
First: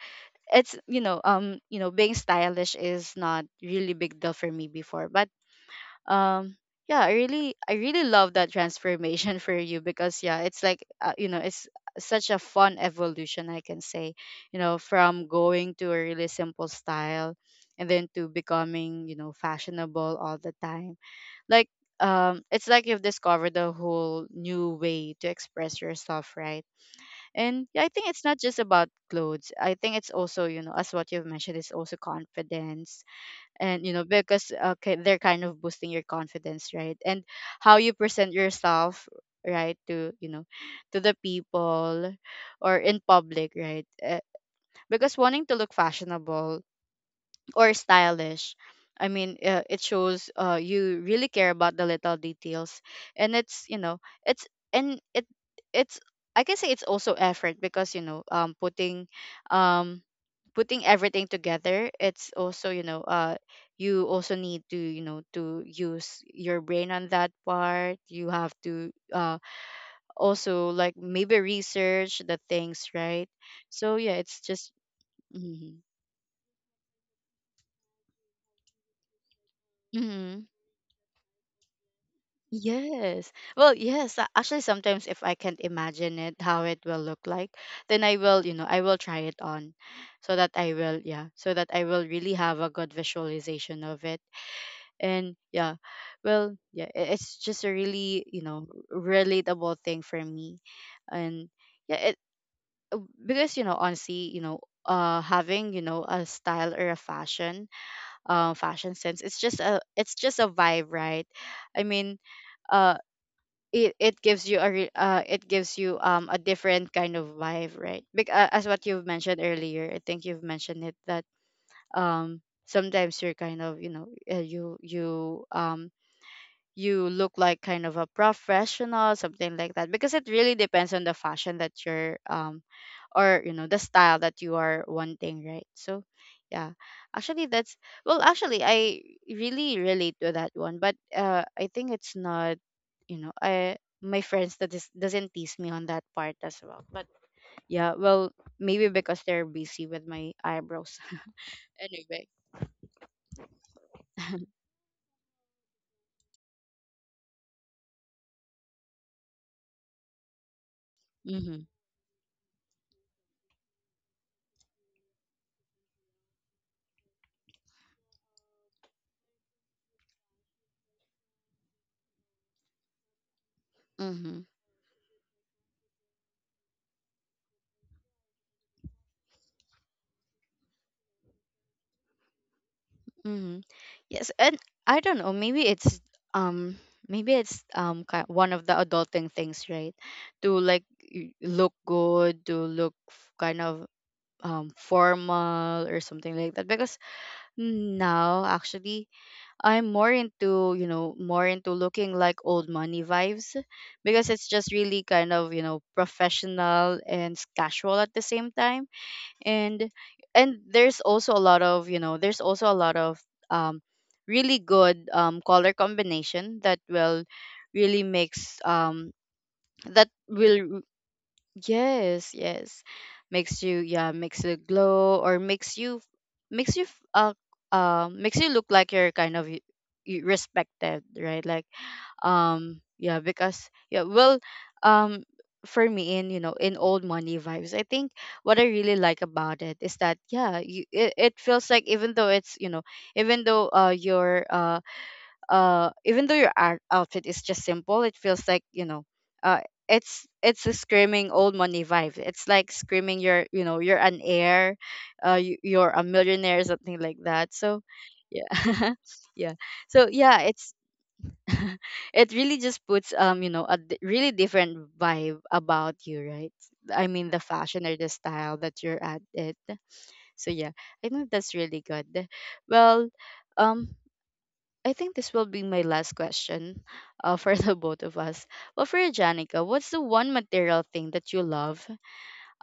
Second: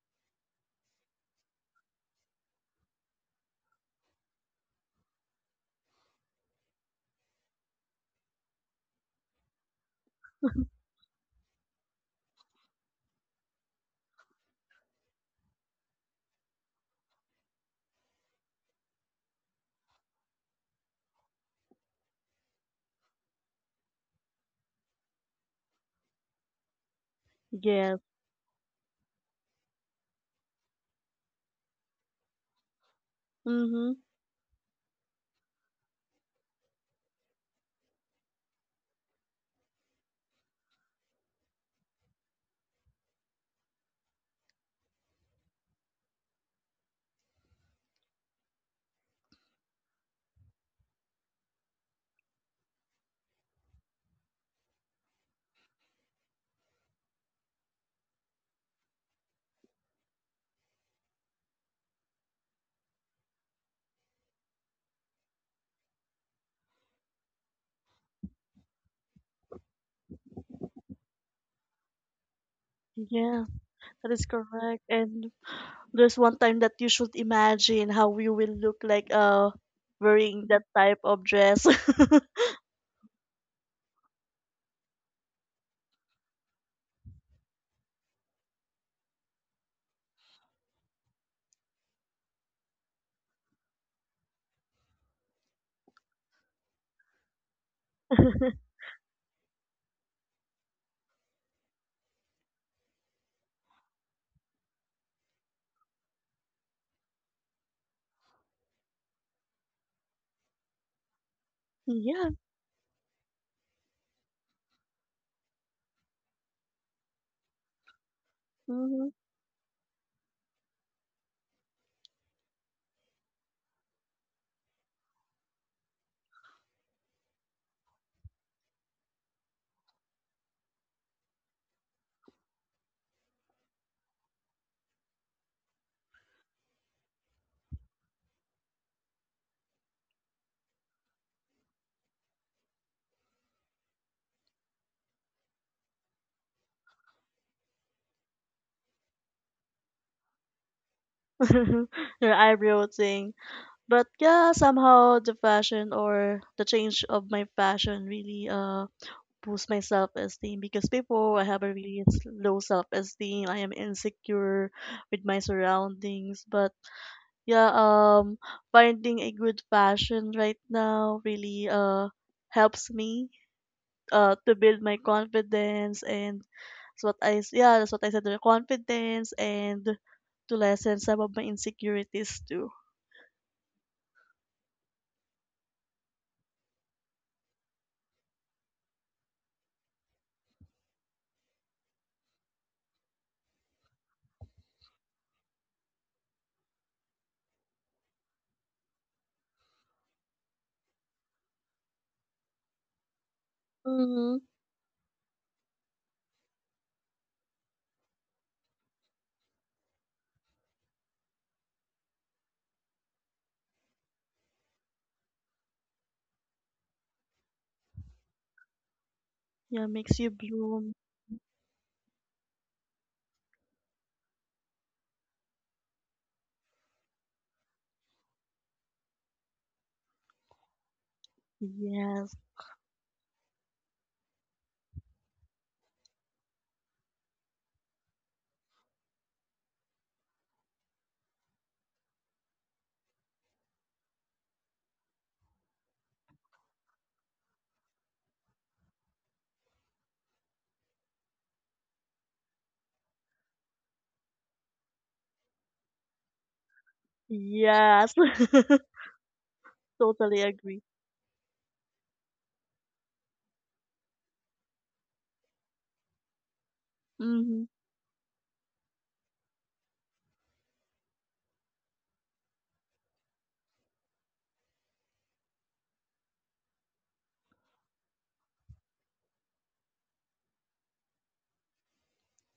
[SPEAKER 1] it's, being stylish is not really big deal for me before, but, um yeah, I really love that transformation, for you, because yeah, it's like, it's such a fun evolution, I can say. You know, from going to a really simple style, and then to becoming, fashionable all the time, like, it's like you've discovered a whole new way to express yourself, right? And yeah, I
[SPEAKER 2] Yes.
[SPEAKER 1] think it's not just about clothes, I think it's also, as what you've mentioned, it's also confidence. And, you
[SPEAKER 2] Mm-hmm.
[SPEAKER 1] know, because okay, they're kind of boosting your confidence, right? And how you present yourself, right, to, to the people, or in public, right, because wanting to look fashionable or stylish. I mean, it shows, you really care about the little details, and it's you know it's and it it's I can say it's also effort, because, um putting everything together, it's also, you also need to, to use your brain on that part, you have to, also, like, maybe research the things, right?
[SPEAKER 2] Yes,
[SPEAKER 1] So
[SPEAKER 2] that
[SPEAKER 1] yeah,
[SPEAKER 2] is
[SPEAKER 1] it's just.
[SPEAKER 2] correct. And
[SPEAKER 1] Hmm.
[SPEAKER 2] there's one time that you should imagine how you will look like wearing that type of dress.
[SPEAKER 1] Yes. Well, yes. Actually, sometimes if I can't imagine it, how it will look like, then I will, I will try it on, so that I will, yeah, so that I will really have a good visualization of it. And yeah, well, yeah, it's just a really, you know, relatable thing for me. And yeah, it, uh, because, you know, honestly, having, a style or a fashion, fashion sense, it's just a vibe, right? I mean,
[SPEAKER 2] Yeah.
[SPEAKER 1] uh it gives you, a different kind of vibe, right? Because, as what you've
[SPEAKER 2] Mm-hmm.
[SPEAKER 1] mentioned earlier, I think you've mentioned it that, sometimes you're kind of, uh, you you um you look like kind of a professional, something like that, because it really depends on the fashion that you're, or, the style that you are wanting, right? So yeah, actually that's, well, actually, I really relate to that one, but, I think it's not, I my friends, that is, doesn't tease me on that part as well, but yeah, well, maybe because they're busy with my eyebrows. Anyway.
[SPEAKER 2] Your eyebrow thing. But yeah, somehow the fashion or the change of my fashion really boost my self esteem, because before I
[SPEAKER 1] Mm-hmm.
[SPEAKER 2] have a really low self esteem. I am insecure with my surroundings. But yeah, finding a good passion right now really helps me
[SPEAKER 1] Mm-hmm.
[SPEAKER 2] to build my confidence. And that's what I yeah, that's what I said, the confidence and to lessen some of my insecurities too.
[SPEAKER 1] Hmm. Yes, and I don't know. Maybe it's, um, maybe it's ki one of the adulting things, right? To like, look good, to look, kind of, formal or something like that. Because now, actually, I'm more into looking like old money vibes, because
[SPEAKER 2] Mm-hmm.
[SPEAKER 1] it's just really kind of, professional and casual at the same time. And, there's also a lot of, um really good, color combination that will really makes,
[SPEAKER 2] Yeah,
[SPEAKER 1] that
[SPEAKER 2] makes you
[SPEAKER 1] will
[SPEAKER 2] bloom.
[SPEAKER 1] yes, yes, makes you, yeah, makes you glow, or makes you, makes you f- uh makes you look like you're kind of, respected, right? Like,
[SPEAKER 2] Yes.
[SPEAKER 1] yeah, because yeah, well, um for me, in, in old money vibes, I think what I really like about it is that, yeah, it feels like even though it's, even though uh your uh even though your, outfit is just simple, it feels like, uh it's a screaming old money vibe, it's like screaming you're, you're an heir, you're a millionaire, something like that, so
[SPEAKER 2] Yes.
[SPEAKER 1] yeah, yeah, so yeah,
[SPEAKER 2] Totally
[SPEAKER 1] it's,
[SPEAKER 2] agree.
[SPEAKER 1] it really just puts, a, really different vibe about you, right? I mean, the
[SPEAKER 2] Mm-hmm.
[SPEAKER 1] fashion or the style that you're at it, so yeah, I think that's really good. Well, um I think this will be my last question, for the both of us. Well, for you, Janica, what's the one material thing that you love,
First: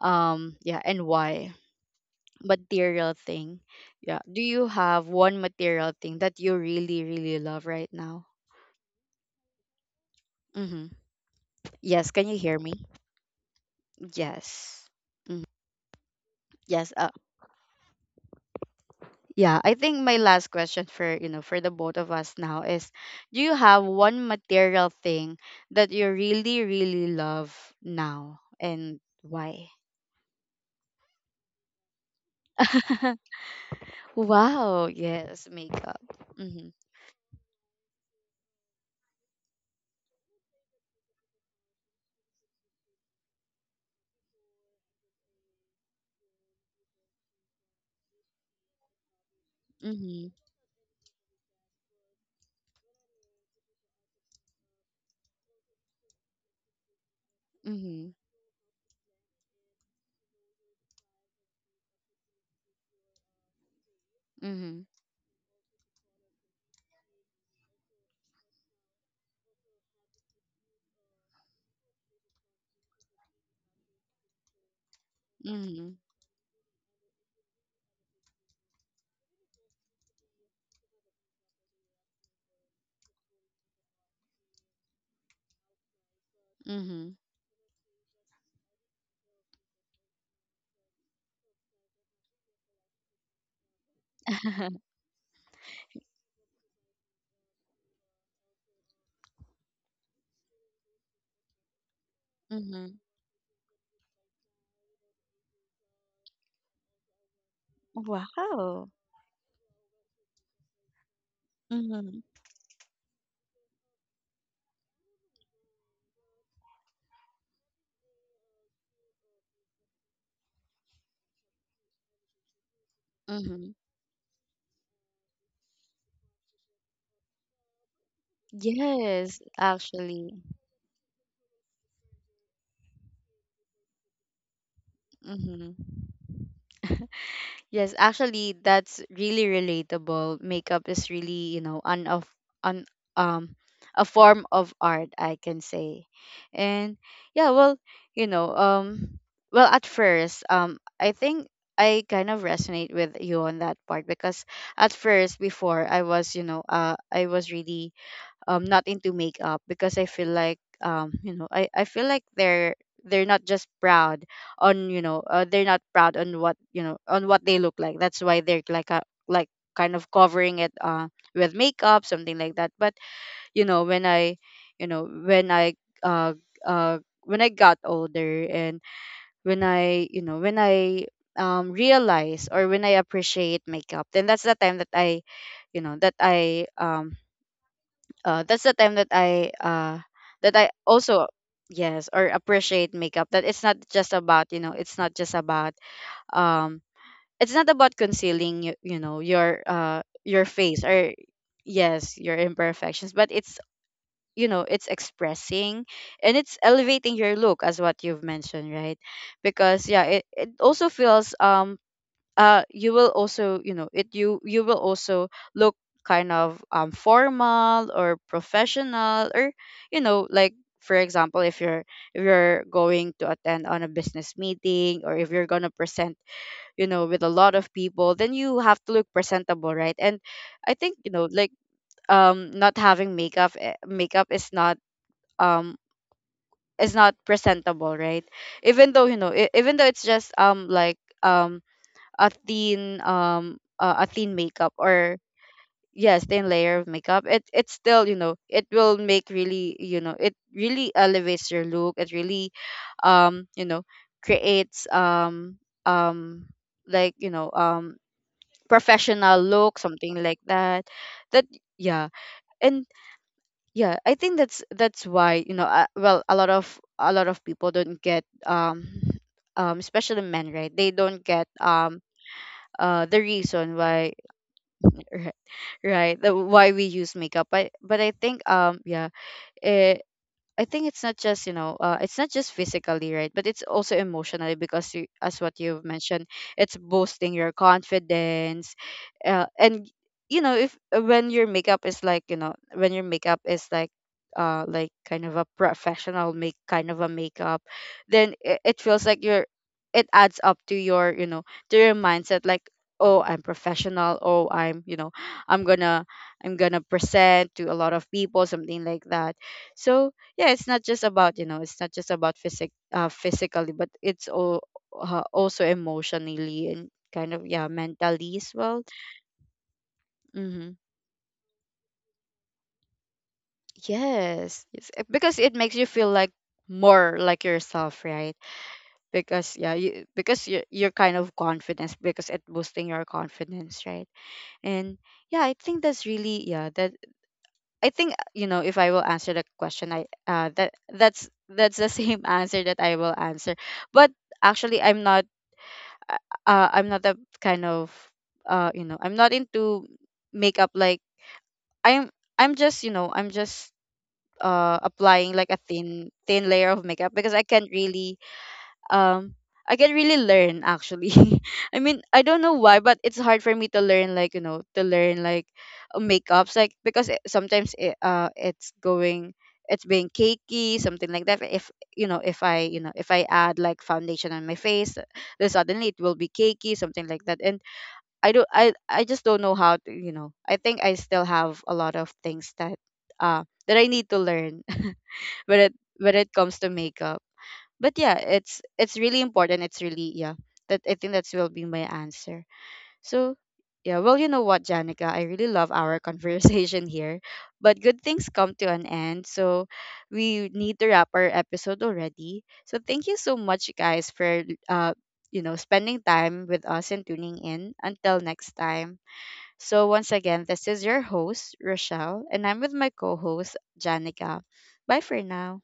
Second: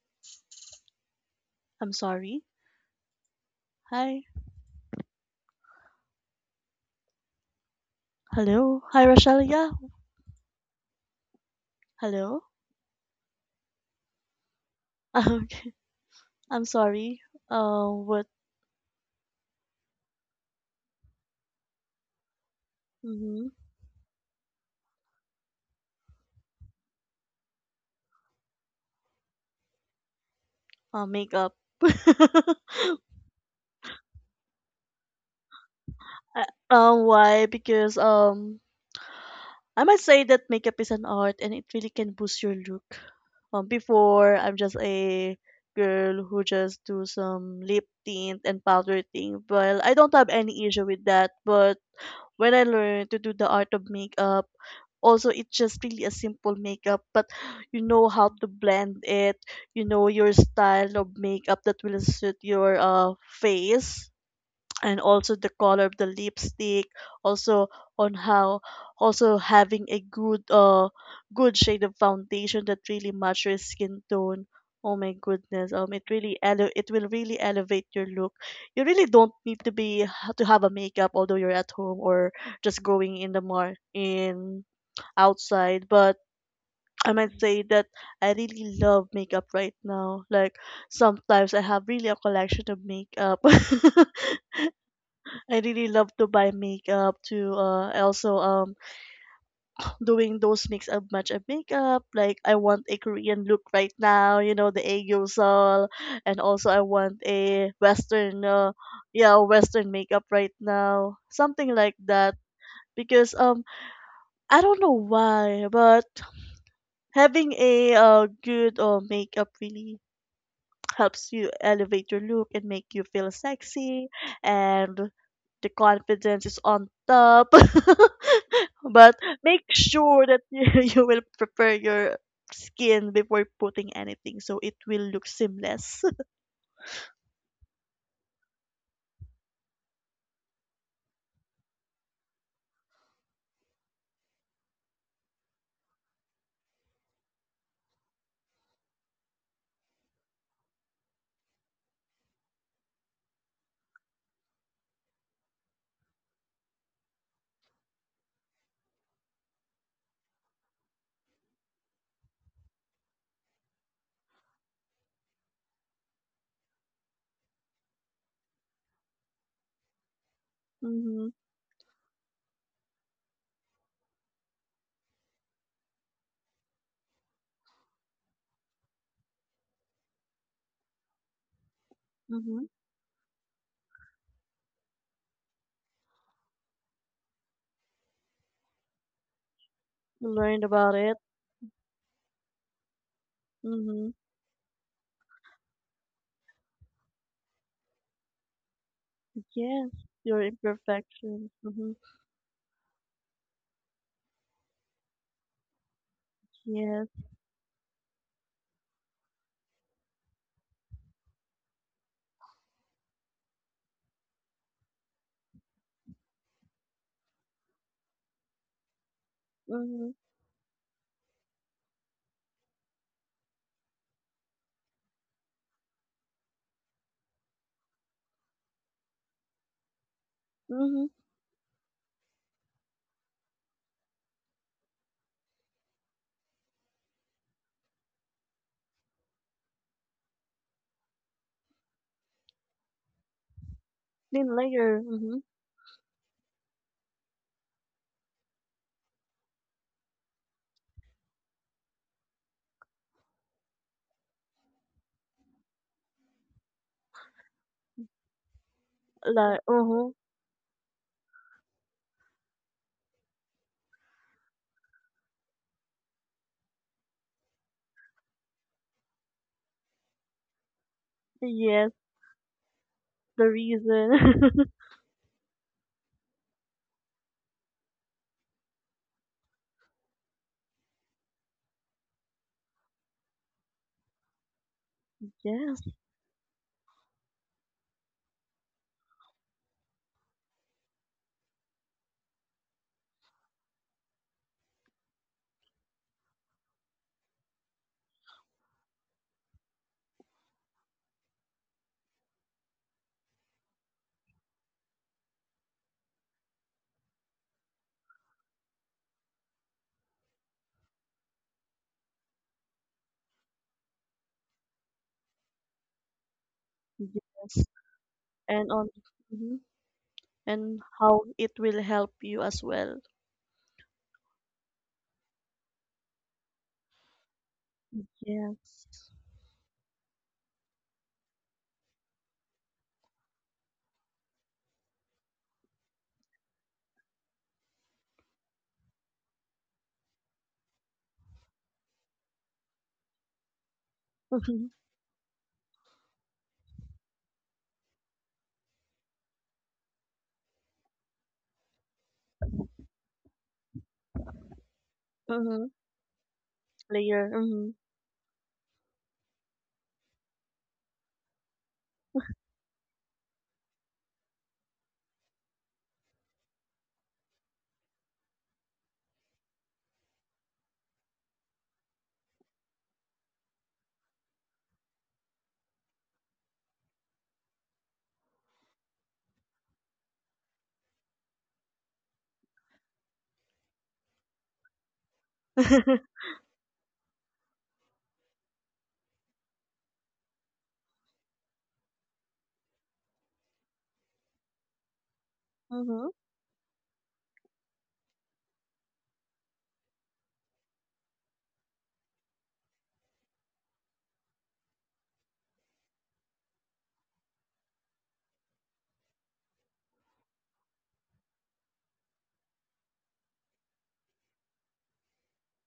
[SPEAKER 1] yeah, and why?
[SPEAKER 2] I'm sorry.
[SPEAKER 1] Material thing? Yeah,
[SPEAKER 2] Hi.
[SPEAKER 1] do you have one material thing that you really really love right now?
[SPEAKER 2] Hello. Hi, Rochelle. Yeah.
[SPEAKER 1] Mm-hmm. Yes, can you
[SPEAKER 2] Hello.
[SPEAKER 1] hear me? Yes. Mhm.
[SPEAKER 2] Okay. I'm
[SPEAKER 1] Yes.
[SPEAKER 2] sorry. What?
[SPEAKER 1] Yeah. I think my last question, for, for the both of us now is, do
[SPEAKER 2] Mm-hmm.
[SPEAKER 1] you have one material thing that you really really love now and why?
[SPEAKER 2] Makeup.
[SPEAKER 1] Wow. Yes. Makeup.
[SPEAKER 2] Uh,
[SPEAKER 1] Mhm.
[SPEAKER 2] why? Because I must say that makeup is an art, and it really can boost your look. Before, I'm just a girl who just do some lip tint and powder thing. Well, I don't have
[SPEAKER 1] Mhm.
[SPEAKER 2] any issue with that, but when I learned to do the art of makeup, also it's just really a simple makeup, but you know
[SPEAKER 1] Mhm.
[SPEAKER 2] how to blend it, you know your style of makeup that will suit your face,
[SPEAKER 1] Mhm.
[SPEAKER 2] and also the color of the lipstick, also on how, also having a good good shade of foundation that really match your skin tone. Oh my goodness,
[SPEAKER 1] Mhm.
[SPEAKER 2] it really it will really elevate your look. You really don't need to be, to have a makeup although you're at home or just going in the mar in outside. But I
[SPEAKER 1] Mhm.
[SPEAKER 2] might say that I really love makeup right now. Like, sometimes I have really a collection of makeup. I really love to buy makeup. To I also doing those mix up match up makeup. Like, I want a
[SPEAKER 1] Mhm.
[SPEAKER 2] Korean look right now, you know, the aegyeosal, and also I want a Western,
[SPEAKER 1] Wow.
[SPEAKER 2] yeah, Western makeup right now, something like
[SPEAKER 1] Mhm.
[SPEAKER 2] that. Because I don't know why, but having a good makeup really helps you elevate your look and make you feel
[SPEAKER 1] Mhm.
[SPEAKER 2] sexy, and the confidence is on top. But
[SPEAKER 1] Yes.
[SPEAKER 2] make sure
[SPEAKER 1] Actually.
[SPEAKER 2] that you will prepare your skin before putting anything, so it will look
[SPEAKER 1] Mhm.
[SPEAKER 2] seamless.
[SPEAKER 1] Yes, actually, that's really relatable. Makeup is really, you know, an of an um a form of art, I can say. And yeah, well, you know, um, well, at first, I think I kind of resonate with you on that part, because at first, before I was really not into makeup, because I feel like, I feel like they're not just proud on, they're not proud on what, on what they look like. That's why they're like a, like kind of covering it,
[SPEAKER 2] Mm-hmm,
[SPEAKER 1] with makeup, something like that. But when I you know when I uh when I got older, and when I realize,
[SPEAKER 2] mm-hmm.
[SPEAKER 1] or when I appreciate makeup, then that's the time that I, you know that I um uh, that's the time that I uh that
[SPEAKER 2] Learned
[SPEAKER 1] I
[SPEAKER 2] about it.
[SPEAKER 1] also, yes, or appreciate makeup, that it's not
[SPEAKER 2] Mm-hmm.
[SPEAKER 1] just about, um it's not about concealing your
[SPEAKER 2] Yes,
[SPEAKER 1] uh
[SPEAKER 2] your
[SPEAKER 1] your face, or
[SPEAKER 2] imperfections. Mm-hmm.
[SPEAKER 1] yes, your imperfections, but it's you know it's expressing, and it's
[SPEAKER 2] Yes.
[SPEAKER 1] elevating your look, as what you've mentioned, right? Because yeah, it also feels, you will also, you know it you you will also look kind of, formal or professional, or
[SPEAKER 2] Mm-hmm,
[SPEAKER 1] like, for example, if you're going to attend on a business meeting, or if you're going to present, with a lot of people, then you have to look presentable, right? And I think,
[SPEAKER 2] mm-hmm.
[SPEAKER 1] like, not having makeup, makeup is not, um is not presentable, right? Even though, even though it's just, like, a thin
[SPEAKER 2] Thin
[SPEAKER 1] makeup,
[SPEAKER 2] layer.
[SPEAKER 1] or
[SPEAKER 2] Mm-hmm.
[SPEAKER 1] yes, thin layer of makeup, it's still, it will make, really, it really elevates your look, it really, um you know creates, um like, professional
[SPEAKER 2] Like,
[SPEAKER 1] look,
[SPEAKER 2] uh-huh.
[SPEAKER 1] something like that. Yeah, and yeah, I think that's why, well, a lot of people don't get, especially men, right? They don't get,
[SPEAKER 2] Yes,
[SPEAKER 1] the
[SPEAKER 2] the
[SPEAKER 1] reason why.
[SPEAKER 2] reason.
[SPEAKER 1] Right. Right, why we use makeup. But I think, yeah, it, I think it's not just, it's not just physically, right, but it's also emotionally, because you, as what
[SPEAKER 2] Yes,
[SPEAKER 1] you've mentioned, it's boosting your confidence, and, if when your makeup is like, like kind of a professional, make kind of a makeup, then it feels like you're it adds up to your, to your mindset, like, oh I'm professional, oh I'm, I'm gonna I'm gonna present to a lot of people, something like that. So yeah, it's not just about, it's not just about, physically, but it's all, also emotionally, and kind of,
[SPEAKER 2] yes,
[SPEAKER 1] yeah, mentally as
[SPEAKER 2] and on,
[SPEAKER 1] well.
[SPEAKER 2] mhm,
[SPEAKER 1] Mm-hmm.
[SPEAKER 2] and how it will help you as well.
[SPEAKER 1] Yes, yes, because it makes you feel like more like yourself, right?
[SPEAKER 2] Yes.
[SPEAKER 1] Because yeah, you because you're kind of confidence, because it boosting your confidence, right? And yeah, I think that's really, yeah, that I think, if I will answer the question, I, that's the same answer that I will answer. But actually I'm not, I'm not that kind of, I'm not into makeup, like, I'm I'm just, applying like a
[SPEAKER 2] Mm-hmm.
[SPEAKER 1] thin layer of makeup,
[SPEAKER 2] Layer.
[SPEAKER 1] because I
[SPEAKER 2] Mm-hmm.
[SPEAKER 1] can't really, um I can really learn, actually. I mean, I don't know why, but it's hard for me to learn, like, to learn like, makeups, like, because sometimes it's being cakey, something like that. If, if I add like foundation on my face, then suddenly it will be cakey, something like that. And I just don't know how to. I think I still have a lot of things that, that I need to learn when it comes to makeup. But yeah, it's really important, it's really, yeah, that I think that's, will be my answer. So yeah, well, you know what, Janica, I really love our conversation here. But good things come to an end, so we need to wrap our episode already. So thank you so much, guys, for, uh spending time with us and tuning in, until next time. So once again, this is your host Rochelle, and I'm with my co-host Janica. Bye for now.